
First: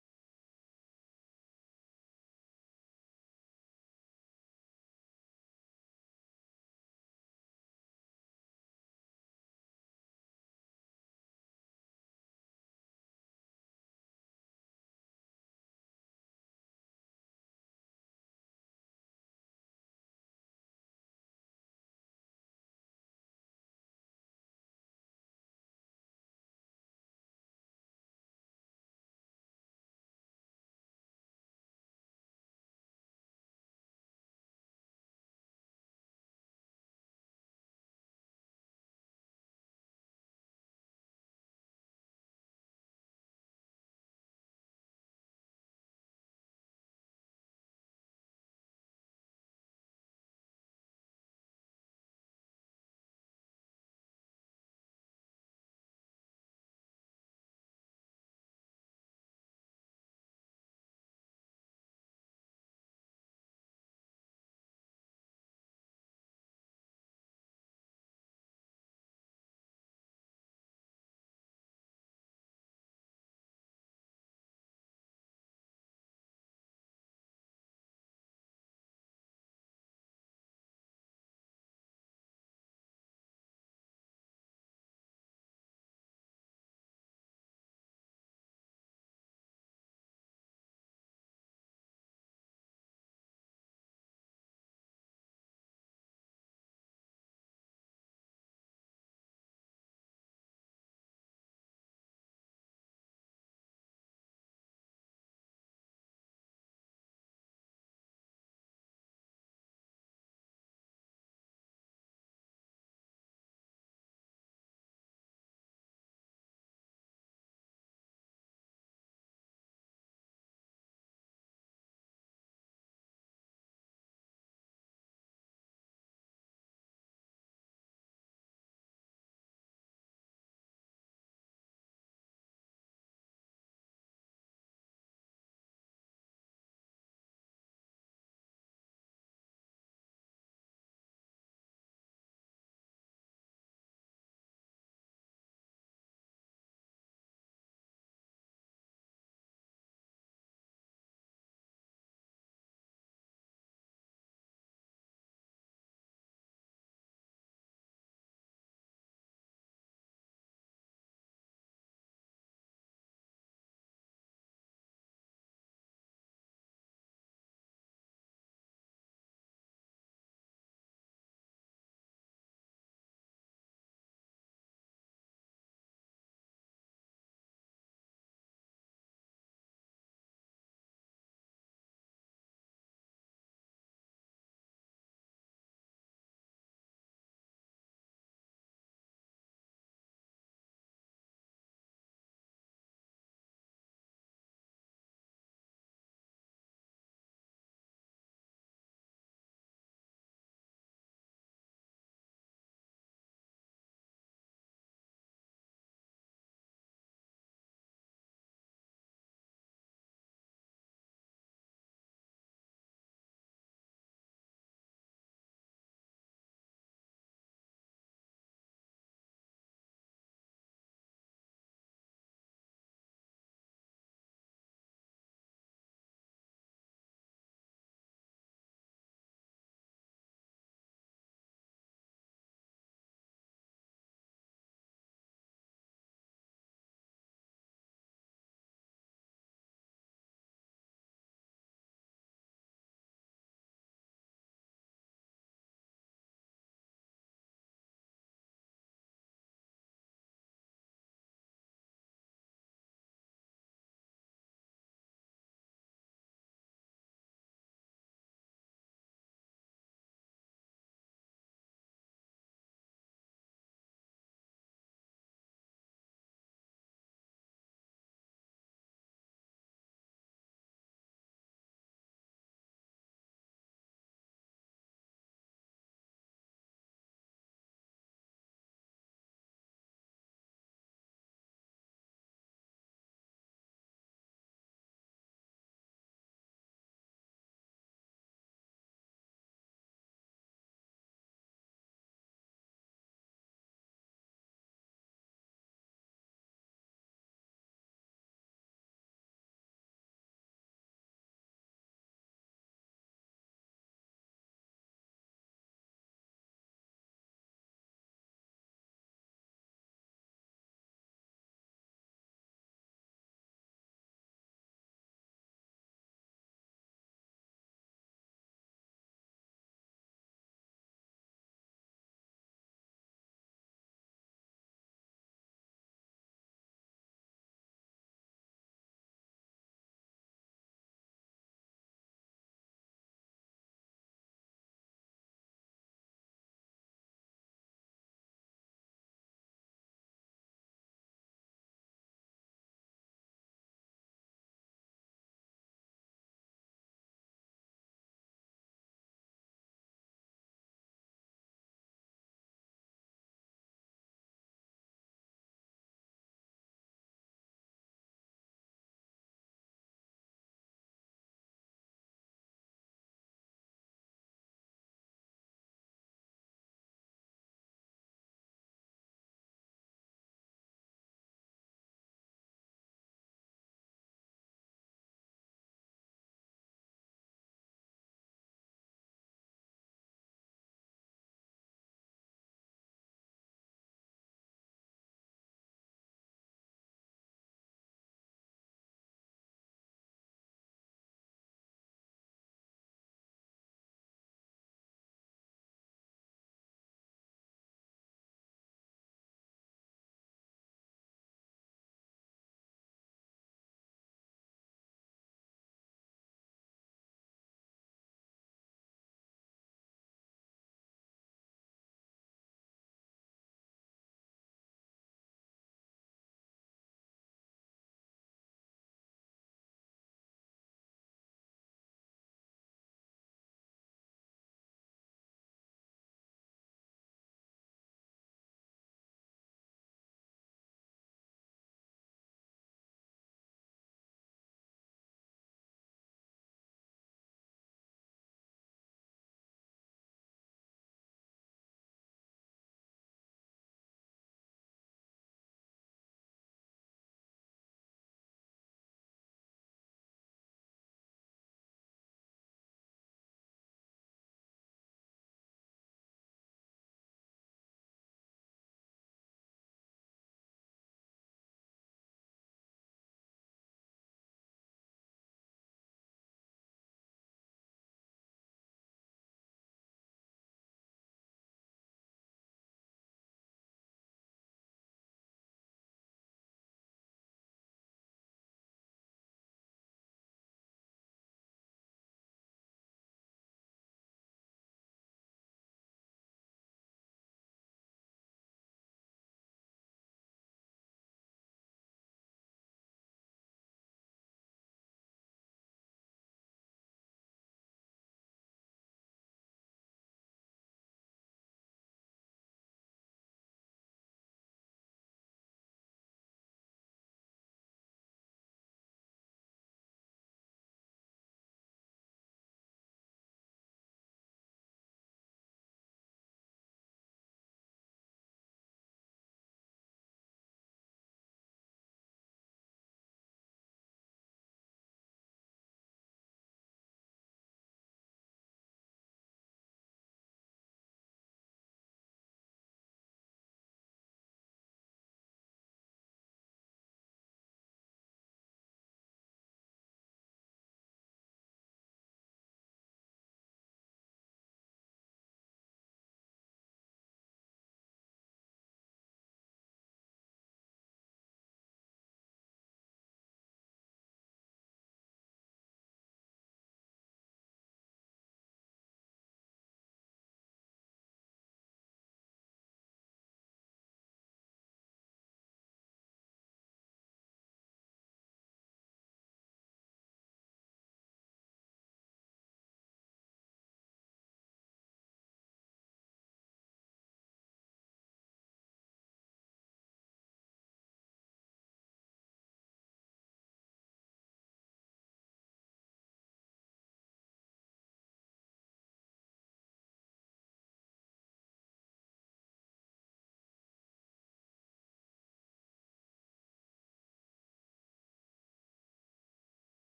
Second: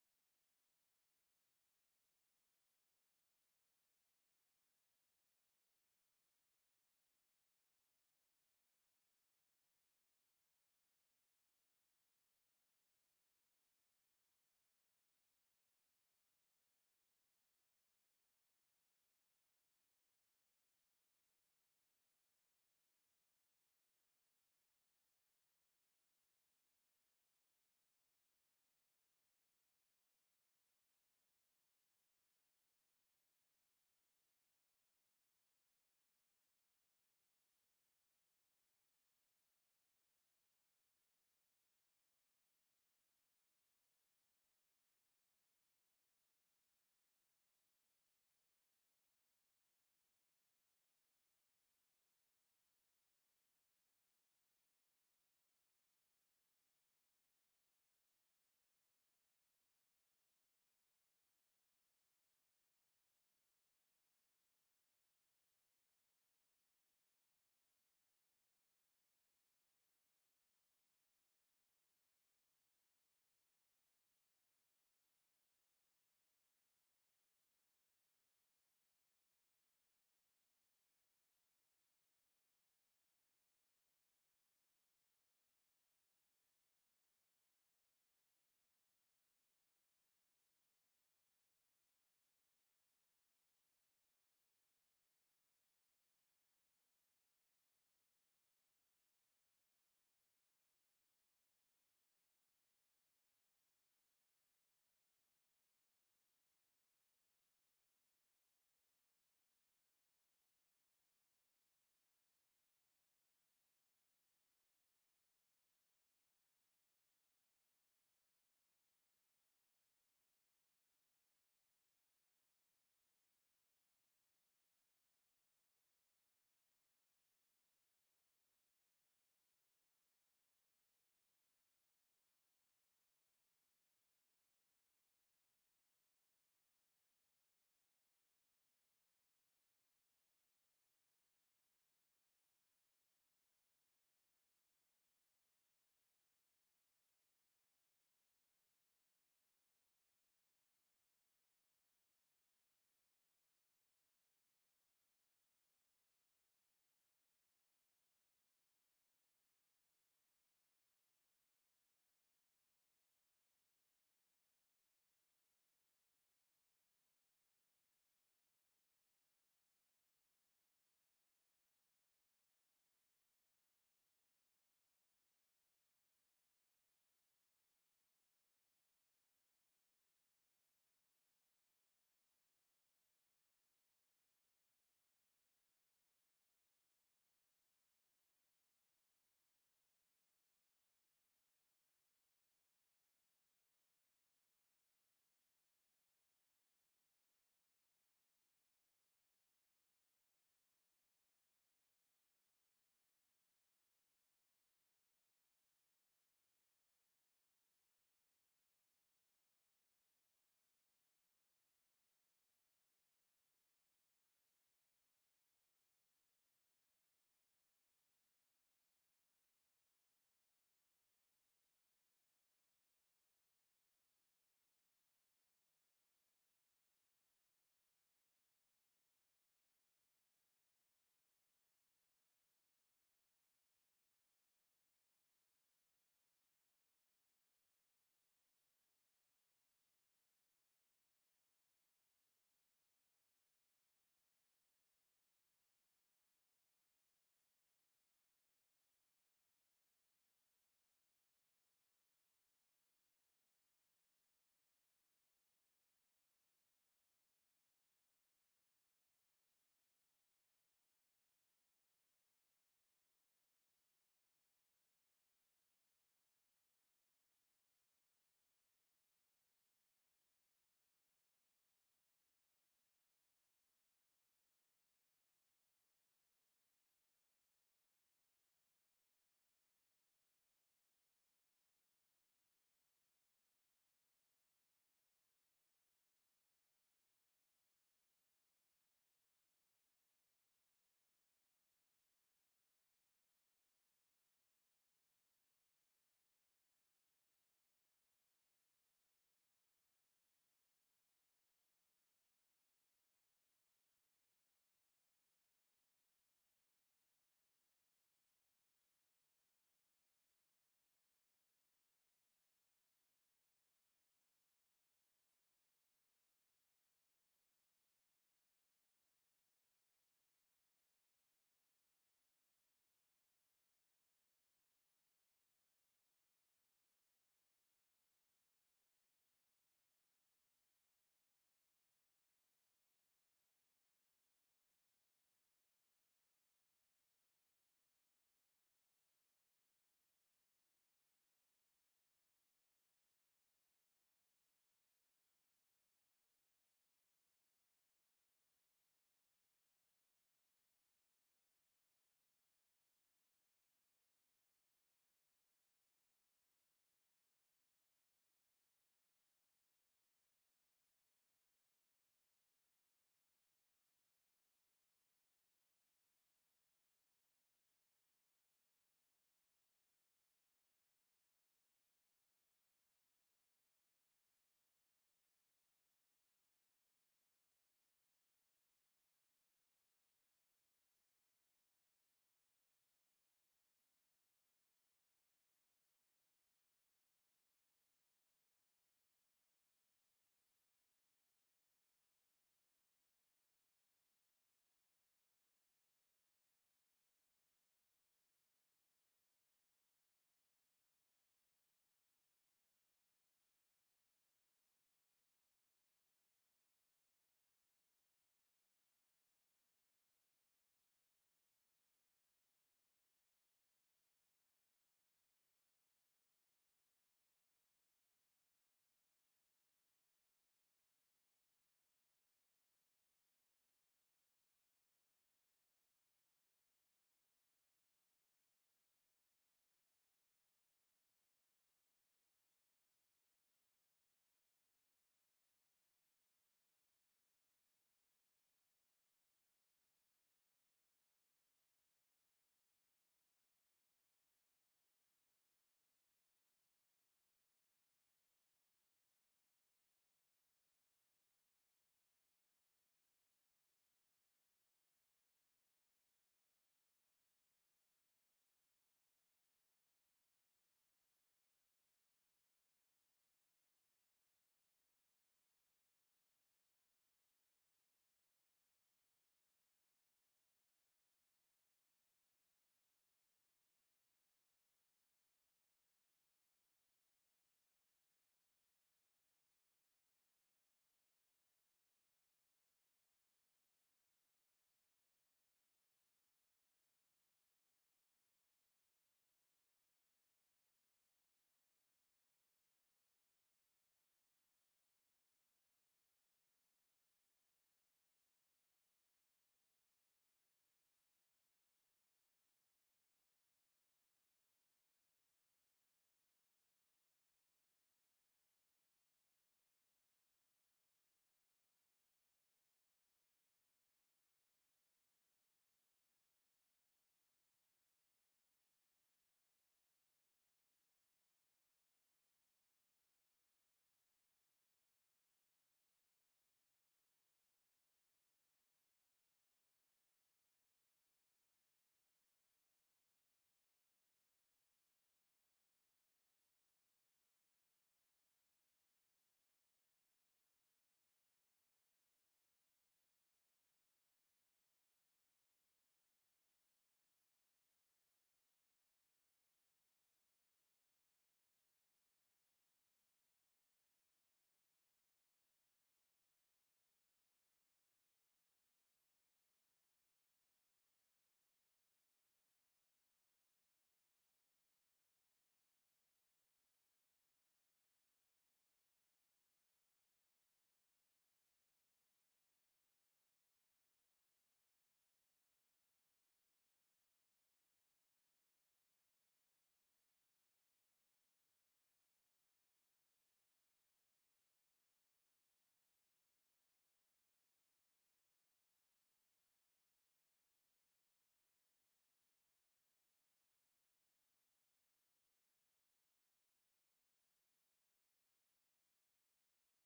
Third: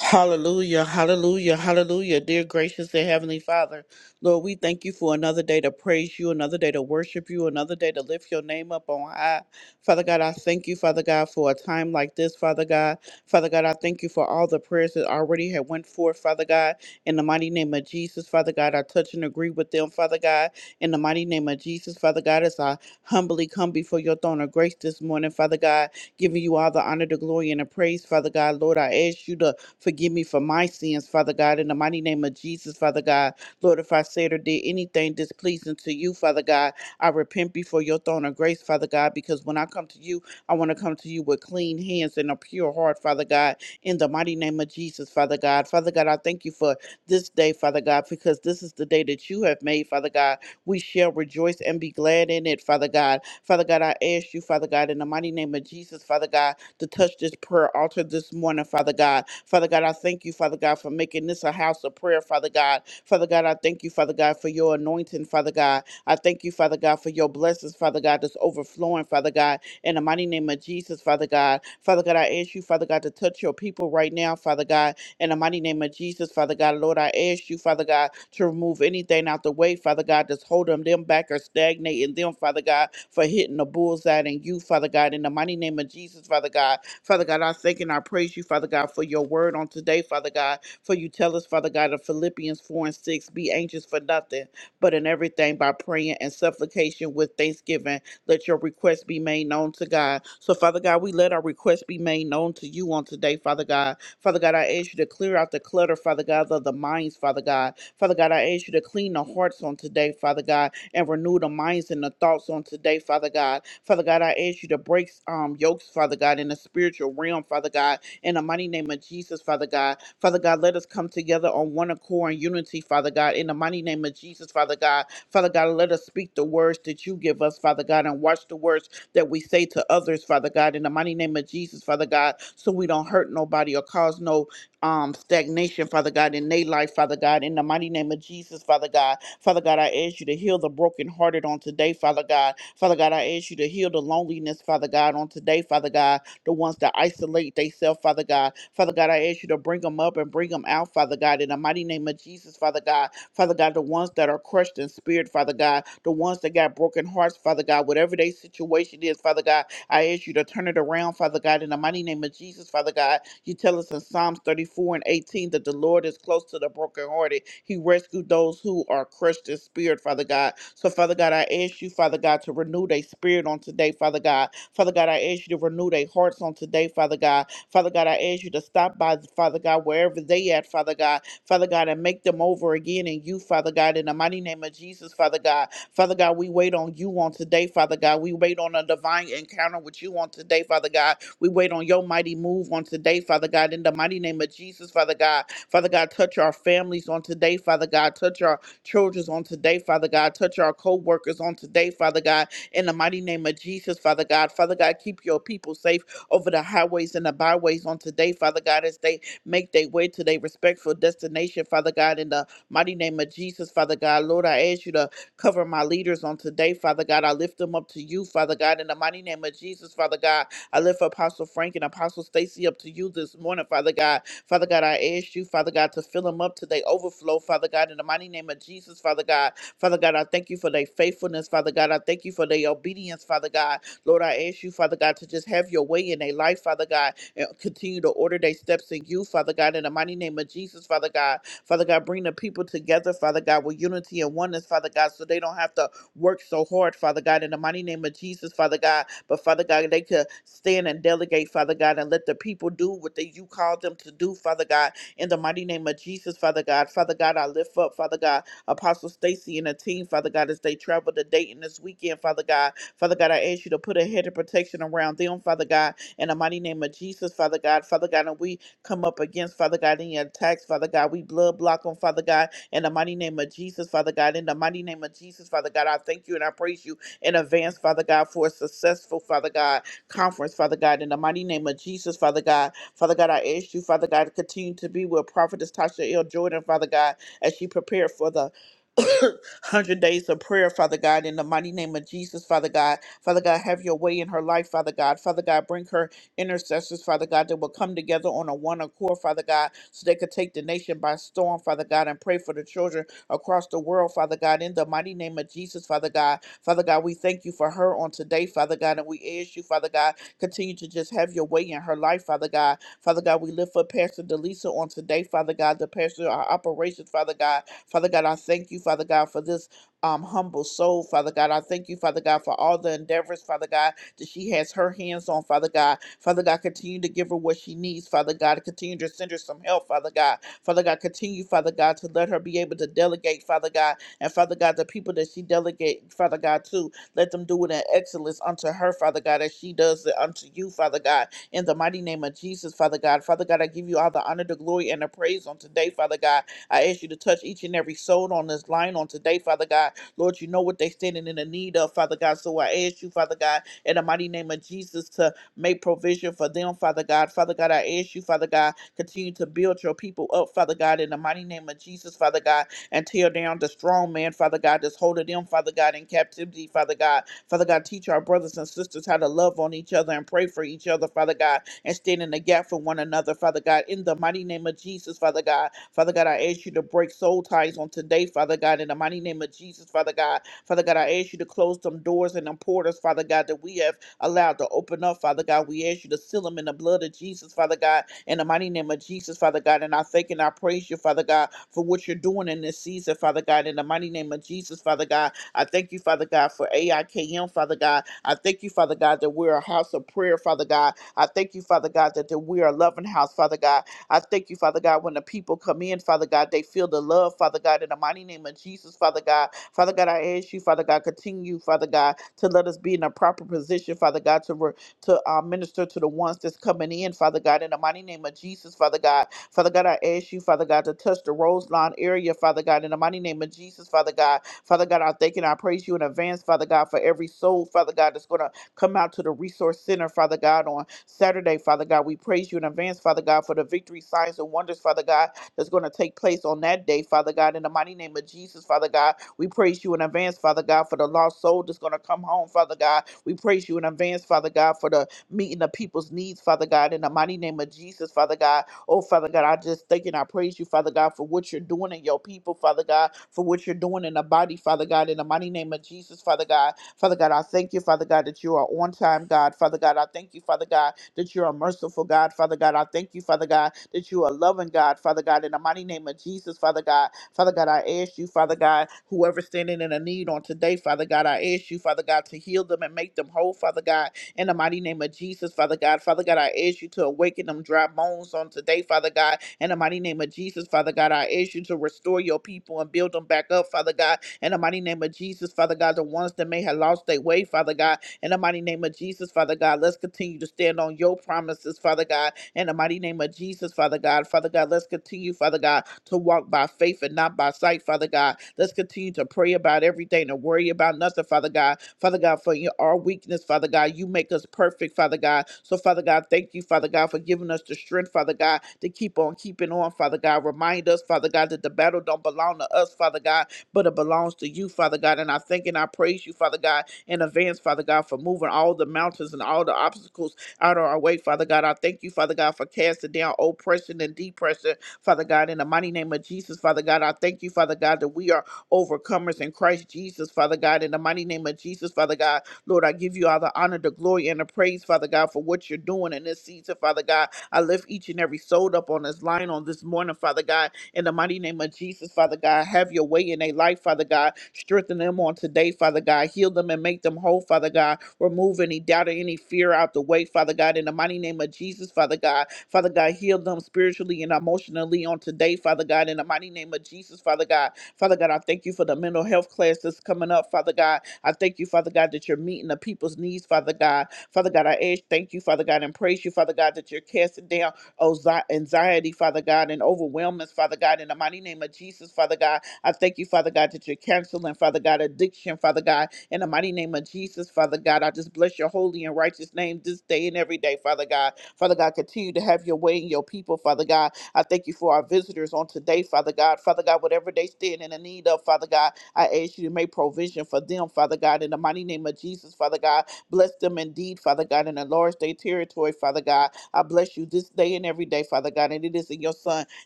S3: Hallelujah, hallelujah, hallelujah. Dear gracious and heavenly Father, Lord, we thank you for another day to praise you, another day to worship you, another day to lift your name up on high. Father God, I thank you, Father God, for a time like this, Father God. Father God, I thank you for all the prayers that already have went forth, Father God. In the mighty name of Jesus, Father God, I touch and agree with them, Father God. In the mighty name of Jesus, Father God, as I humbly come before your throne of grace this morning, Father God, giving you all the honor, the glory, and the praise, Father God. Lord, I ask you to Forgive me for my sins, Father God, in the mighty name of Jesus, Father God. Lord, if I said or did anything displeasing to you, Father God, I repent before your throne of grace, Father God, because when I come to you, I want to come to you with clean hands and a pure heart, Father God, in the mighty name of Jesus, Father God. Father God, I thank you for this day, Father God, because this is the day that you have made, Father God. We shall rejoice and be glad in it, Father God. Father God, I ask you, Father God, in the mighty name of Jesus, Father God, to touch this prayer altar this morning, Father God. Father God, I thank you, Father God, for making this a house of prayer, Father God. Father God, I thank you, Father God, for your anointing, Father God. I thank you, Father God, for your blessings, Father God, that's overflowing, Father God. In the mighty name of Jesus, Father God. Father God, I ask you, Father God, to touch your people right now, Father God. In the mighty name of Jesus, Father God, Lord, I ask you, Father God, to remove anything out the way, Father God, that's holding them back or stagnating them, Father God, for hitting the bullseye and you, Father God. In the mighty name of Jesus, Father God, Father God, I thank and I praise you, Father God, for your word on today, Father God, for you tell us, Father God, in Philippians 4 and 6, be anxious for nothing, but in everything by praying and supplication with thanksgiving, let your request be made known to God. So, Father God, we let our request be made known to you on today, Father God. Father God, I ask you to clear out the clutter, Father God, of the minds, Father God. Father God, I ask you to clean the hearts on today, Father God, and renew the minds and the thoughts on today, Father God. Father God, I ask you to break um, yokes, Father God, in the spiritual realm, Father God, in the mighty name of Jesus, Father God. Father God, let us come together on one accord and unity, Father God, in the mighty name of Jesus, Father God. Father God, let us speak the words that you give us, Father God, and watch the words that we say to others, Father God, in the mighty name of Jesus, Father God, so we don't hurt nobody or cause no um, stagnation, Father God, in their life, Father God, in the mighty name of Jesus, Father God. Father God, I ask you to heal the brokenhearted on today, Father God. Father God, I ask you to heal the loneliness, Father God, on today, Father God. The ones that isolate themselves, Father God. Father God, I ask you to bring them up and bring them out, Father God, in the mighty name of Jesus, Father God. Father God, the ones that are crushed in spirit, Father God, the ones that got broken hearts, Father God, whatever their situation is, Father God, I ask you to turn it around, Father God, in the mighty name of Jesus, Father God. You tell us in Psalms 34 and 18 that the Lord is close to the brokenhearted. He rescued those who are crushed in spirit, Father God. So, Father God, I ask you, Father God, to renew their spirit on today, Father God. Father God, I ask you to renew their hearts on today, Father God. Father God, I ask you to stop by, Father God, wherever they at, Father God, Father God, and make them over again in you, Father God, in the mighty name of Jesus, Father God. Father God, we wait on you on today, Father God. We wait on a divine encounter with you on today, Father God. We wait on your mighty move on today, Father God, in the mighty name of Jesus, Father God. Father God, touch our families on today, Father God. Touch our childrens on today, Father God. Touch our co workers on today, Father God, in the mighty name of Jesus, Father God. Father God, keep your people safe over the highways and the byways on today, Father God, as they make their way to their respectful destination, Father God, in the mighty name of Jesus, Father God. Lord, I ask you to cover my leaders on today, Father God. I lift them up to you, Father God, in the mighty name of Jesus, Father God. I lift Apostle Frank and Apostle Stacy up to you this morning, Father God. Father God, I ask you, Father God, to fill them up to their overflow, Father God, in the mighty name of Jesus, Father God. Father God, I thank you for their faithfulness, Father God. I thank you for their obedience, Father God. Lord, I ask you, Father God, to just have your way in their life, Father God, and continue to order their steps in you, Father God, in the mighty name of Jesus, Father God. Father God, bring the people together, Father God, with unity and oneness, Father God, so they don't have to work so hard, Father God, in the mighty name of Jesus, Father God. But Father God, they could stand and delegate, Father God, and let the people do what they, you called them to do, Father God, in the mighty name of Jesus, Father God. Father God, I lift up, Father God, Apostle Stacy and the team, Father God, as they travel to Dayton this weekend, Father God. Father God, I ask you to put a head of protection around them, Father God, in the mighty name of Jesus, Father God. Father God, and we come up against, Father God, any attacks, Father God. We blood block them, Father God, in the mighty name of Jesus, Father God. In the mighty name of Jesus, Father God, I thank you and I praise you in advance, Father God, for a successful, Father God, conference, Father God. In the mighty name of Jesus, Father God. Father God, I ask you, Father God, to continue to be with Prophetess Tasha L. Jordan, Father God, as she prepared for the *coughs* 100 days of prayer, Father God, in the mighty name of Jesus, Father God. Father God, have your way in her life, Father God. Father God, bring her intercessors, Father God, that will come together on a one accord, Father God, so they could take the nation by storm, Father God, and pray for the children across the world, Father God, in the mighty name of Jesus, Father God. Father God, we thank you for her on today, Father God, and we ask you, Father God, continue to just have your way in her life, Father God. Father God, we lift up Pastor Delisa on today, Father God, the pastor of our operations, Father God. Father God, I thank you, Father God, for this um, humble soul, Father God. I thank you, Father God, for all the endeavors, Father God, that she has her hands on, Father God. Father God, continue to give her what she needs, Father God. Continue to send her some help, Father God. Father God, continue, Father God, to let her be able to delegate, Father God. And Father God, the people that she delegate, Father God, to, let them do it in excellence unto her, Father God, as she does it unto you, Father God. In the mighty name of Jesus, Father God. Father God, I give you all the honor, the glory, and the praise on today, Father God. I ask you to touch each and every soul on this line on today, Father God. Lord, you know what they're standing in the need of, Father God. So I ask you, Father God, in the mighty name of Jesus, to make provision for them, Father God. Father God, I ask you, Father God, continue to build your people up, Father God, in the mighty name of Jesus, Father God, and tear down the strong man, Father God, that's holding them, Father God, in captivity, Father God. Father God, teach our brothers and sisters how to love on each other and pray for each other, Father God and stand in the gap for one another, Father God. In the mighty name of Jesus, Father God. Father God, I ask you to break soul ties on today, Father God. In the mighty name of Jesus, Father God. Father God, I ask you to close them doors and them portals, Father God, that we have allowed to open up, Father God. We ask you to seal them in the blood of Jesus, Father God, in the mighty name of Jesus, Father God. And I thank and I praise you, Father God, for what you're doing in this season, Father God, in the mighty name of Jesus, Father God. I thank you, Father God, for AIKM, Father God. I thank you, Father God, that we're a house of prayer, Father God. I thank you, Father God, that that we are a loving house, Father God. I thank you, Father God, when the people come in, Father God, they feel the love, Father God, in the mighty name of Jesus, Father God. Father God, I ask you, Father God, continue, Father God, to let us be in a proper position, Father God, to re- to uh, minister to the ones that's coming in, Father God, in the mighty name of Jesus, Father God. Father God, I ask you, Father God, to touch the Roselawn area, Father God, in the mighty name of Jesus, Father God. Father God, I thank and I praise you in advance, Father God, for every soul, Father God, that's going to come out to the resource center, Father God, on Saturday, Father God. We praise you in advance, Father God, for the victory, signs, and wonders, Father God, that's going to take place on that day, Father God. In the mighty name of Jesus, Father God, we praise you in advance, Father God, for the lost soul that's going to come home, Father God. We praise you in advance, Father God, for the meeting the people's needs, Father God. In the mighty name of Jesus, Father God. Oh, Father God, I just thank and I praise you, Father God, for what you're doing in your people, Father God, for what you're doing in the body, Father God. In the mighty name of Jesus, Father God. Father God, I thank you, Father God, that you are on time, God. Father God, I thank you, Father God, that you are merciful, God. Father God, I thank you, Father God, that you are loving, God. Father God, in the mighty name of Jesus, Father God. Father God, I ask you, Father God, whoever's standing in a need on today, Father God, I ask you, Father God, to heal them and make them whole, Father God in the mighty name of Jesus, Father God. Father God, I ask you to awaken them dry bones on today, Father God. In the mighty name of Jesus, Father God, I ask you to restore your people and build them back up, Father God. In the mighty name of Jesus, Father God, the ones that may have lost their way, Father God. In the mighty name of Jesus, Father God, let's continue to stand on your promises, Father God. In the mighty name of Jesus, Father God, Father God, let's continue, Father God, to walk by faith and not by sight, Father God. Let's continue to pray about everything, to worry about nothing, Father God. Father God, for your, our weakness, Father God, you make us perfect, Father God. So, Father God, thank you, Father God, for giving us the strength, Father God, to keep on keeping on, Father God. Remind us, Father God, that the battle don't belong to us, Father God, but it belongs to you, Father God. And I thank and I praise you, Father God, in advance, Father God, for moving all the mountains and all the obstacles out of our way, Father God. I thank you, Father God, for casting down oppression and depression, Father God, in the mighty name of Jesus, Father God. I thank you, Father God, that we are overcomers in Christ Jesus, Father God. In the mighty name of Jesus, Father God, Lord, I give you all the honor, the glory, and the praise, Father God, for what you're doing in this season, Father God. I lift each and every soul up on this line on this morning, Father God. In the mighty name of Jesus, Father God, have your way in their life, Father God. Strengthen them on today, Father God. Heal them and make them whole, Father God. Remove any doubt or any fear out the way, Father God. In the mighty name of Jesus, Father God. Father God, heal them spiritually and emotionally on today, Father God. In the mighty name of Jesus, Father God. Father God, I thank you for the mental health class that's coming up, Father God. I thank you, Father God, that you're meeting the people's needs, Father God. Father God, I ask, thank you, Father God, and praise you, Father God, that you're casting down oh, anxiety, Father God, and overwhelmness, Father God, in the mighty name of Jesus, Father God. I thank you, Father God, that you're canceling, Father God, addiction, Father God, in the mighty name of Jesus, Father God. I just bless your holy and righteous name this day and every day, Father God. Father God, continue to have your way in your people, Father God. I thank you for our visitors on today, Father God. Father God, whatever they stand in the need of, Father God, I ask you to make provision for them, Father God, in the mighty name of Jesus, Father God. Bless them indeed, Father God, and enlarge their territory, Father God. I bless you this day and every day, Father God, and it is in your Son,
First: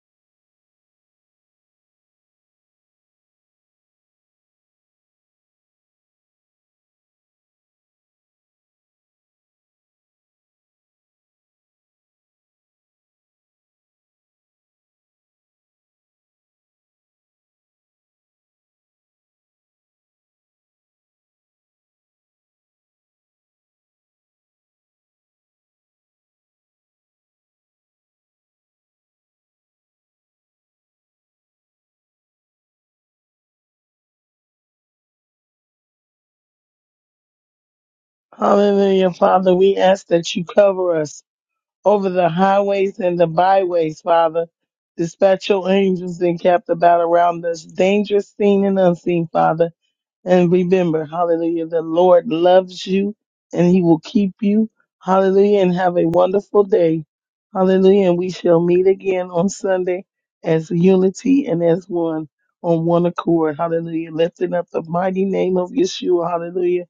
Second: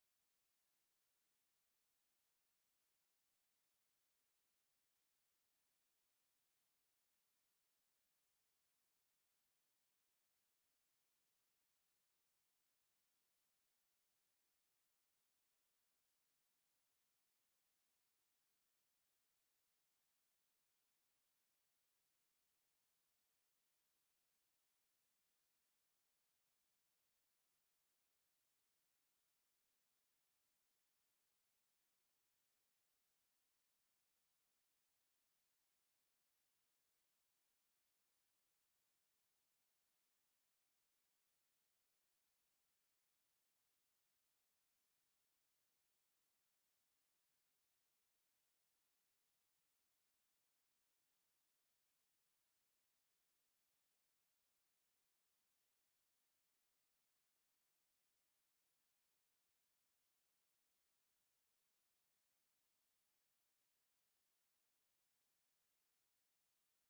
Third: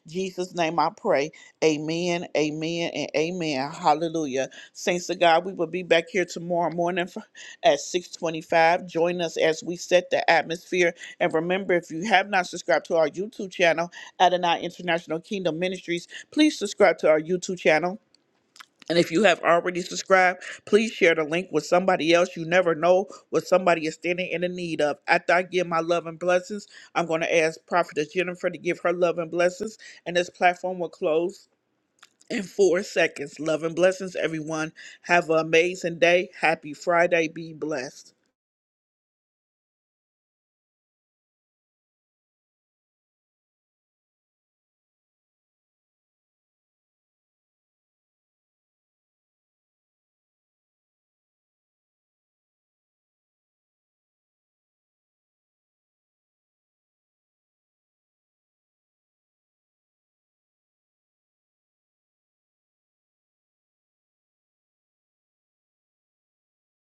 S3: Jesus' name I pray. Amen, amen, and amen. Hallelujah. Saints of God, we will be back here tomorrow morning f- at 625. Join us as we set the atmosphere. And remember, if you have not subscribed to our YouTube channel, Adonai International Kingdom Ministries, please subscribe to our YouTube channel. And if you have already subscribed, please share the link with somebody else. You never know what somebody is standing in the need of. After I give my love and blessings, I'm going to ask Prophetess Jennifer to give her love and blessings, and this platform will close in four seconds. Love and blessings, everyone. Have an amazing day. Happy Friday. Be blessed.
S2: Hallelujah, Father. We ask that you cover us over the highways and the byways, Father. Dispatch your angels and cap the battle around us, dangerous seen and unseen, Father. And remember, hallelujah, the Lord loves you and he will keep you. Hallelujah, and have a wonderful day. Hallelujah, and we shall meet again on Sunday as unity and as one on one accord. Hallelujah, lifting up the mighty name of Yeshua. Hallelujah.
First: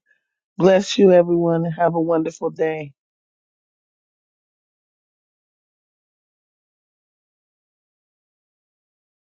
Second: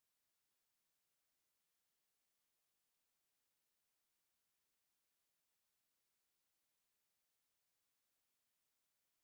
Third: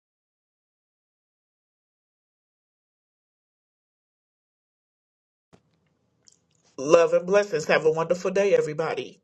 S2: Bless you, everyone, and have a wonderful day.
S3: Love and blessings. Have a wonderful day, everybody.